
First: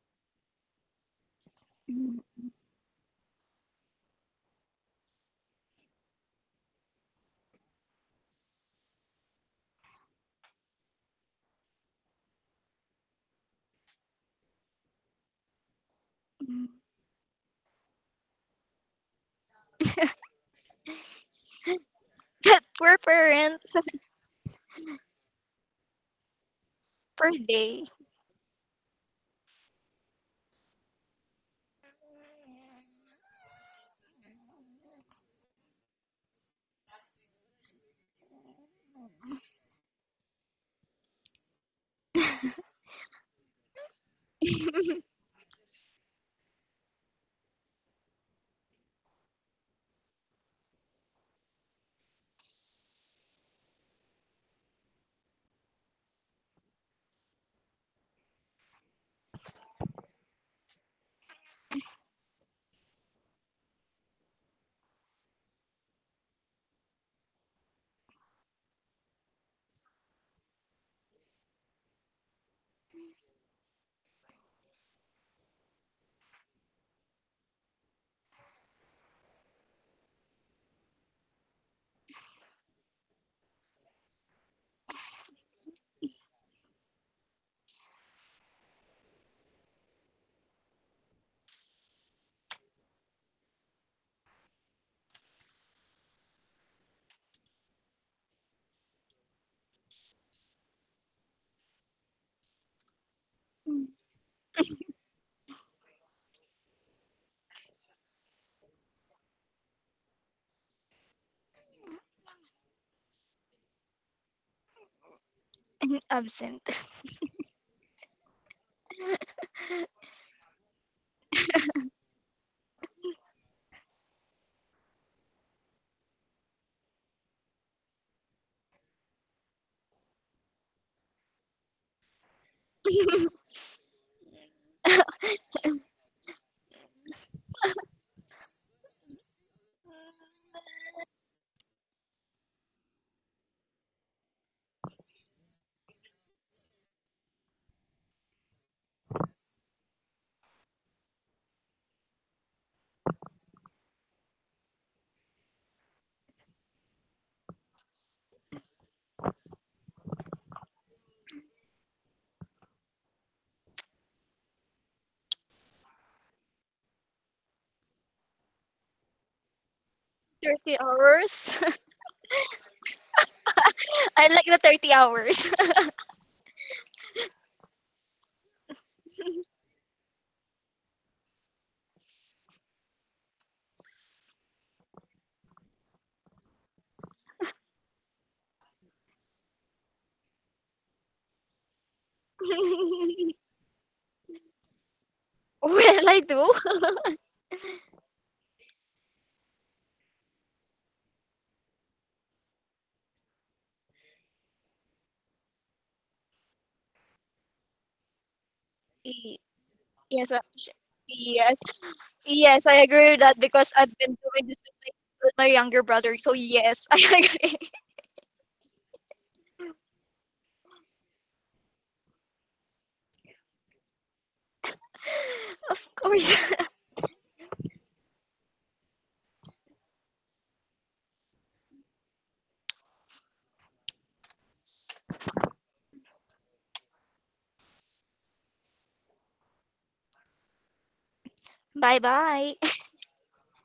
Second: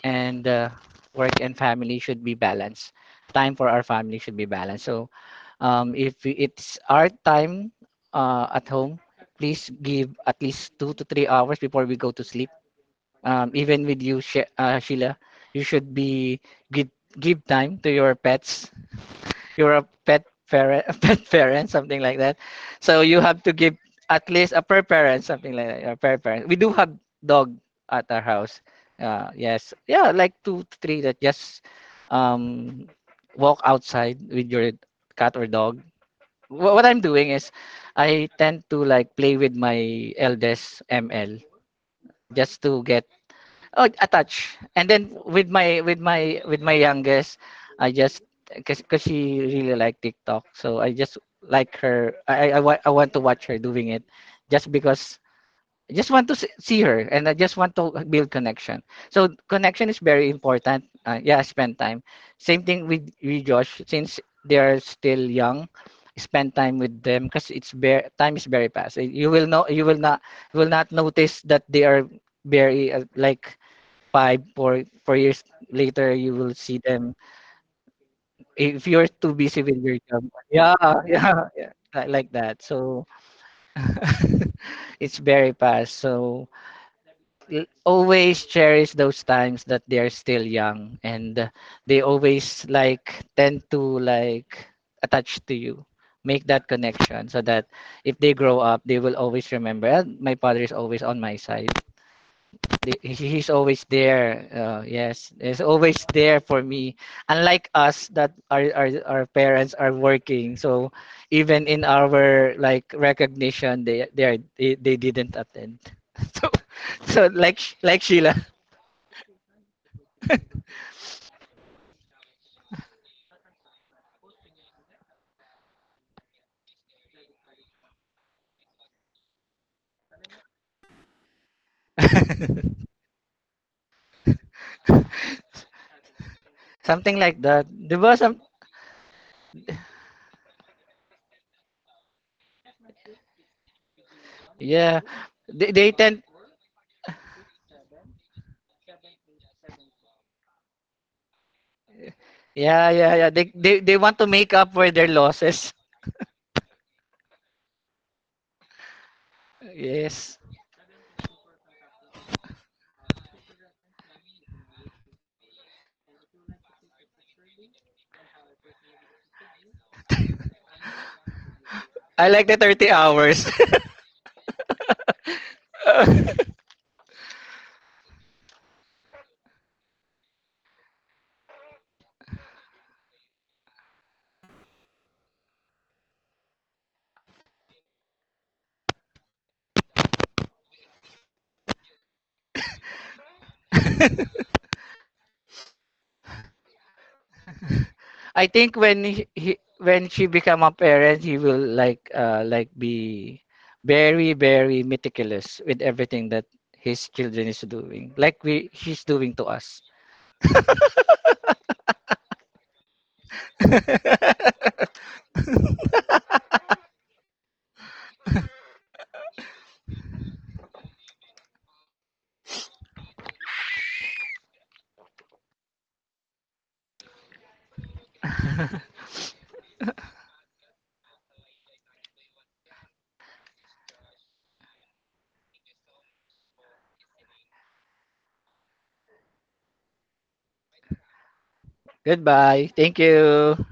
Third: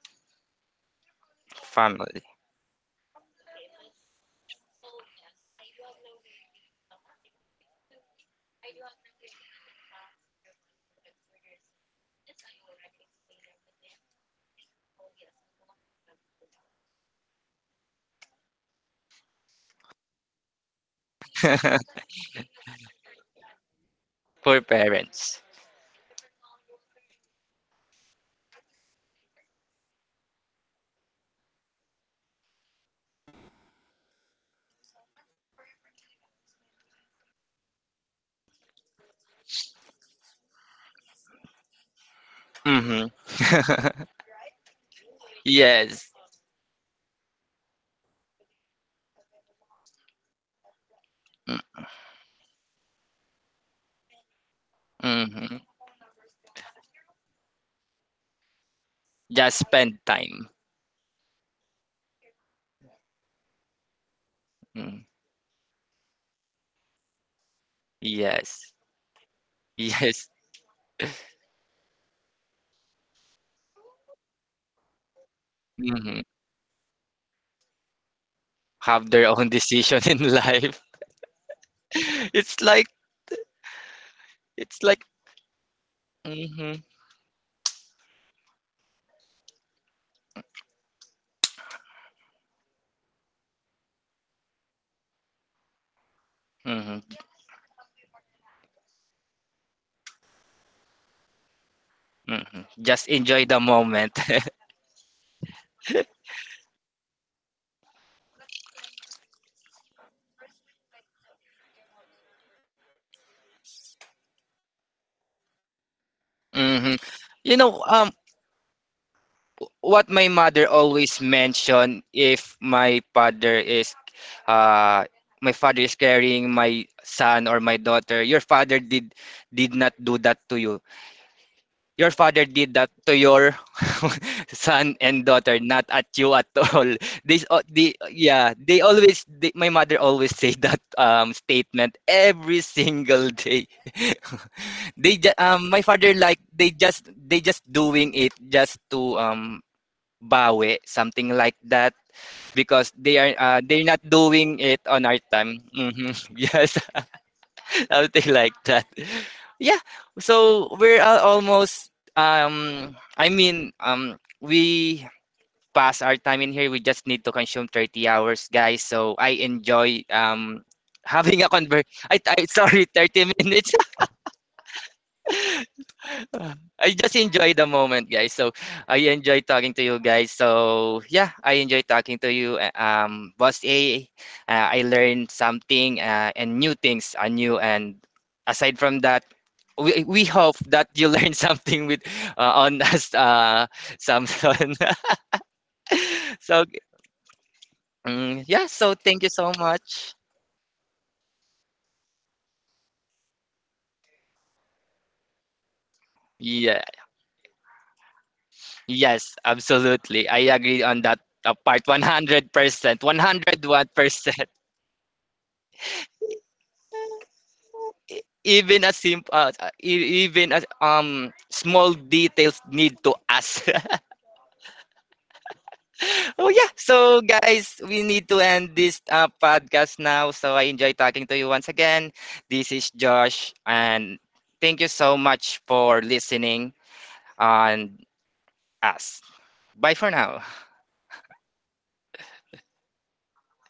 Speaker 2: and uh, work and family
Speaker 1: Family.
Speaker 2: should be balanced. Time for our family should be balanced. So if we- it's our time at home, please give at least 2 to 3 hours before we go to sleep. Even with you, Sheila, you should be give give time to your pets, you're a pet parent, a pet parent, something like that.
Speaker 3: but we're
Speaker 2: So you have to give
Speaker 3: parents
Speaker 2: at least
Speaker 1: For
Speaker 2: a per parent,
Speaker 1: parents.
Speaker 2: something like that, a per parent. We do have
Speaker 3: per
Speaker 2: dog
Speaker 3: day
Speaker 2: at our house. Yes, yeah, like two, three that just um, walk outside with your cat or dog. What I'm doing is I tend to like play with my eldest ML just to get, oh,
Speaker 1: Mm-hmm.
Speaker 2: attached. And then with my with
Speaker 1: Yes.
Speaker 2: my with my youngest, I just because cause she really like TikTok, so I just like her. I want to watch her doing it, just because
Speaker 1: Mm-hmm.
Speaker 2: I just want to see her, and I just want to build connection. So
Speaker 1: Just
Speaker 2: connection is
Speaker 1: spend
Speaker 2: very
Speaker 1: time.
Speaker 2: important. Yeah, spend time. Same thing with Josh, since they are
Speaker 1: Mm.
Speaker 2: still young. Spend time with them because it's bare time is very
Speaker 1: Yes.
Speaker 2: fast. You will know you will not,
Speaker 1: Yes.
Speaker 2: you will not notice that they are very like 5 or 4 years later
Speaker 1: Mm-hmm.
Speaker 2: you will see them if you're
Speaker 1: Have their
Speaker 2: too
Speaker 1: own
Speaker 2: busy with your
Speaker 1: decision in
Speaker 2: job. Yeah,
Speaker 1: life.
Speaker 2: yeah, yeah, like that.
Speaker 1: It's like,
Speaker 2: So
Speaker 1: it's like
Speaker 2: it's very fast. So
Speaker 1: mm-hmm,
Speaker 2: l- always cherish those times that they are still young. And they always like tend to like attach to you, make that
Speaker 1: mm-hmm,
Speaker 2: connection, so that if they grow up they will always remember, "Ah, my father is always on my side.
Speaker 1: mm-hmm. Just enjoy
Speaker 2: He's
Speaker 1: the
Speaker 2: always
Speaker 1: moment.
Speaker 2: there. Yes, he's always there for me." Unlike us, that our, our parents are working, so even in our like recognition, they didn't attend. So
Speaker 3: absent.
Speaker 1: Mm-hmm.
Speaker 2: so like
Speaker 1: You know,
Speaker 2: Like Sheila,
Speaker 1: what my mother always mentioned, if my father is uh my father is carrying my son or my daughter, your father did not do that to you, your father did that to your son
Speaker 3: 30
Speaker 1: and daughter, not at you at all.
Speaker 2: something like
Speaker 1: This
Speaker 2: that.
Speaker 1: the
Speaker 2: There was some
Speaker 1: yeah, they always they, my mother always say that statement every single day.
Speaker 2: yeah.
Speaker 1: They my
Speaker 2: They
Speaker 1: father
Speaker 2: tend
Speaker 1: like, they just doing it just to bawi, something like that,
Speaker 2: yeah
Speaker 1: because
Speaker 2: yeah
Speaker 1: they
Speaker 2: yeah.
Speaker 1: are, they're
Speaker 2: They
Speaker 1: not
Speaker 2: want to make
Speaker 1: doing
Speaker 2: up
Speaker 1: it
Speaker 2: for their
Speaker 1: on our time.
Speaker 2: losses.
Speaker 1: Hmm. Yes, something like that. Yeah,
Speaker 2: Yes,
Speaker 1: so we're almost. We pass our time in here. We just need to consume 30 hours, guys. So I enjoy having a
Speaker 3: hours.
Speaker 1: convert.
Speaker 2: I like
Speaker 1: I
Speaker 2: the
Speaker 1: Sorry,
Speaker 2: thirty
Speaker 1: 30
Speaker 2: hours.
Speaker 1: minutes.
Speaker 3: I like the 30 hours.
Speaker 1: Ah, I just enjoy the moment, guys. So I enjoy talking to you guys. So yeah, I enjoy talking to you, Boss A. I learned something, and new things are new. And aside from that, we hope that you learn something with on us, Samson.
Speaker 3: Will I do?
Speaker 1: So
Speaker 2: I
Speaker 1: mm, yeah,
Speaker 2: think
Speaker 1: so
Speaker 2: when
Speaker 1: thank you so
Speaker 2: he when
Speaker 1: much.
Speaker 2: she become a parent, he will like be very very meticulous with everything that
Speaker 1: Yeah,
Speaker 2: his children is doing, like we she's doing
Speaker 1: yes,
Speaker 3: Y-
Speaker 2: to us.
Speaker 1: absolutely.
Speaker 3: Yes,
Speaker 1: I agree on that.
Speaker 3: yes,
Speaker 1: Part
Speaker 3: yes, I
Speaker 1: 100%,
Speaker 3: agree with that because I've been
Speaker 1: 101%.
Speaker 3: doing this with with my younger brother. So yes, I agree.
Speaker 1: Even as simple, even as small details need to us.
Speaker 3: Of
Speaker 1: Oh yeah,
Speaker 3: course.
Speaker 1: so guys, we need to end this podcast now. So I enjoy talking to you once again. This is Josh, and thank you so much for listening on us. Bye for now.
Speaker 3: Bye-bye.
Speaker 2: Goodbye. Thank you.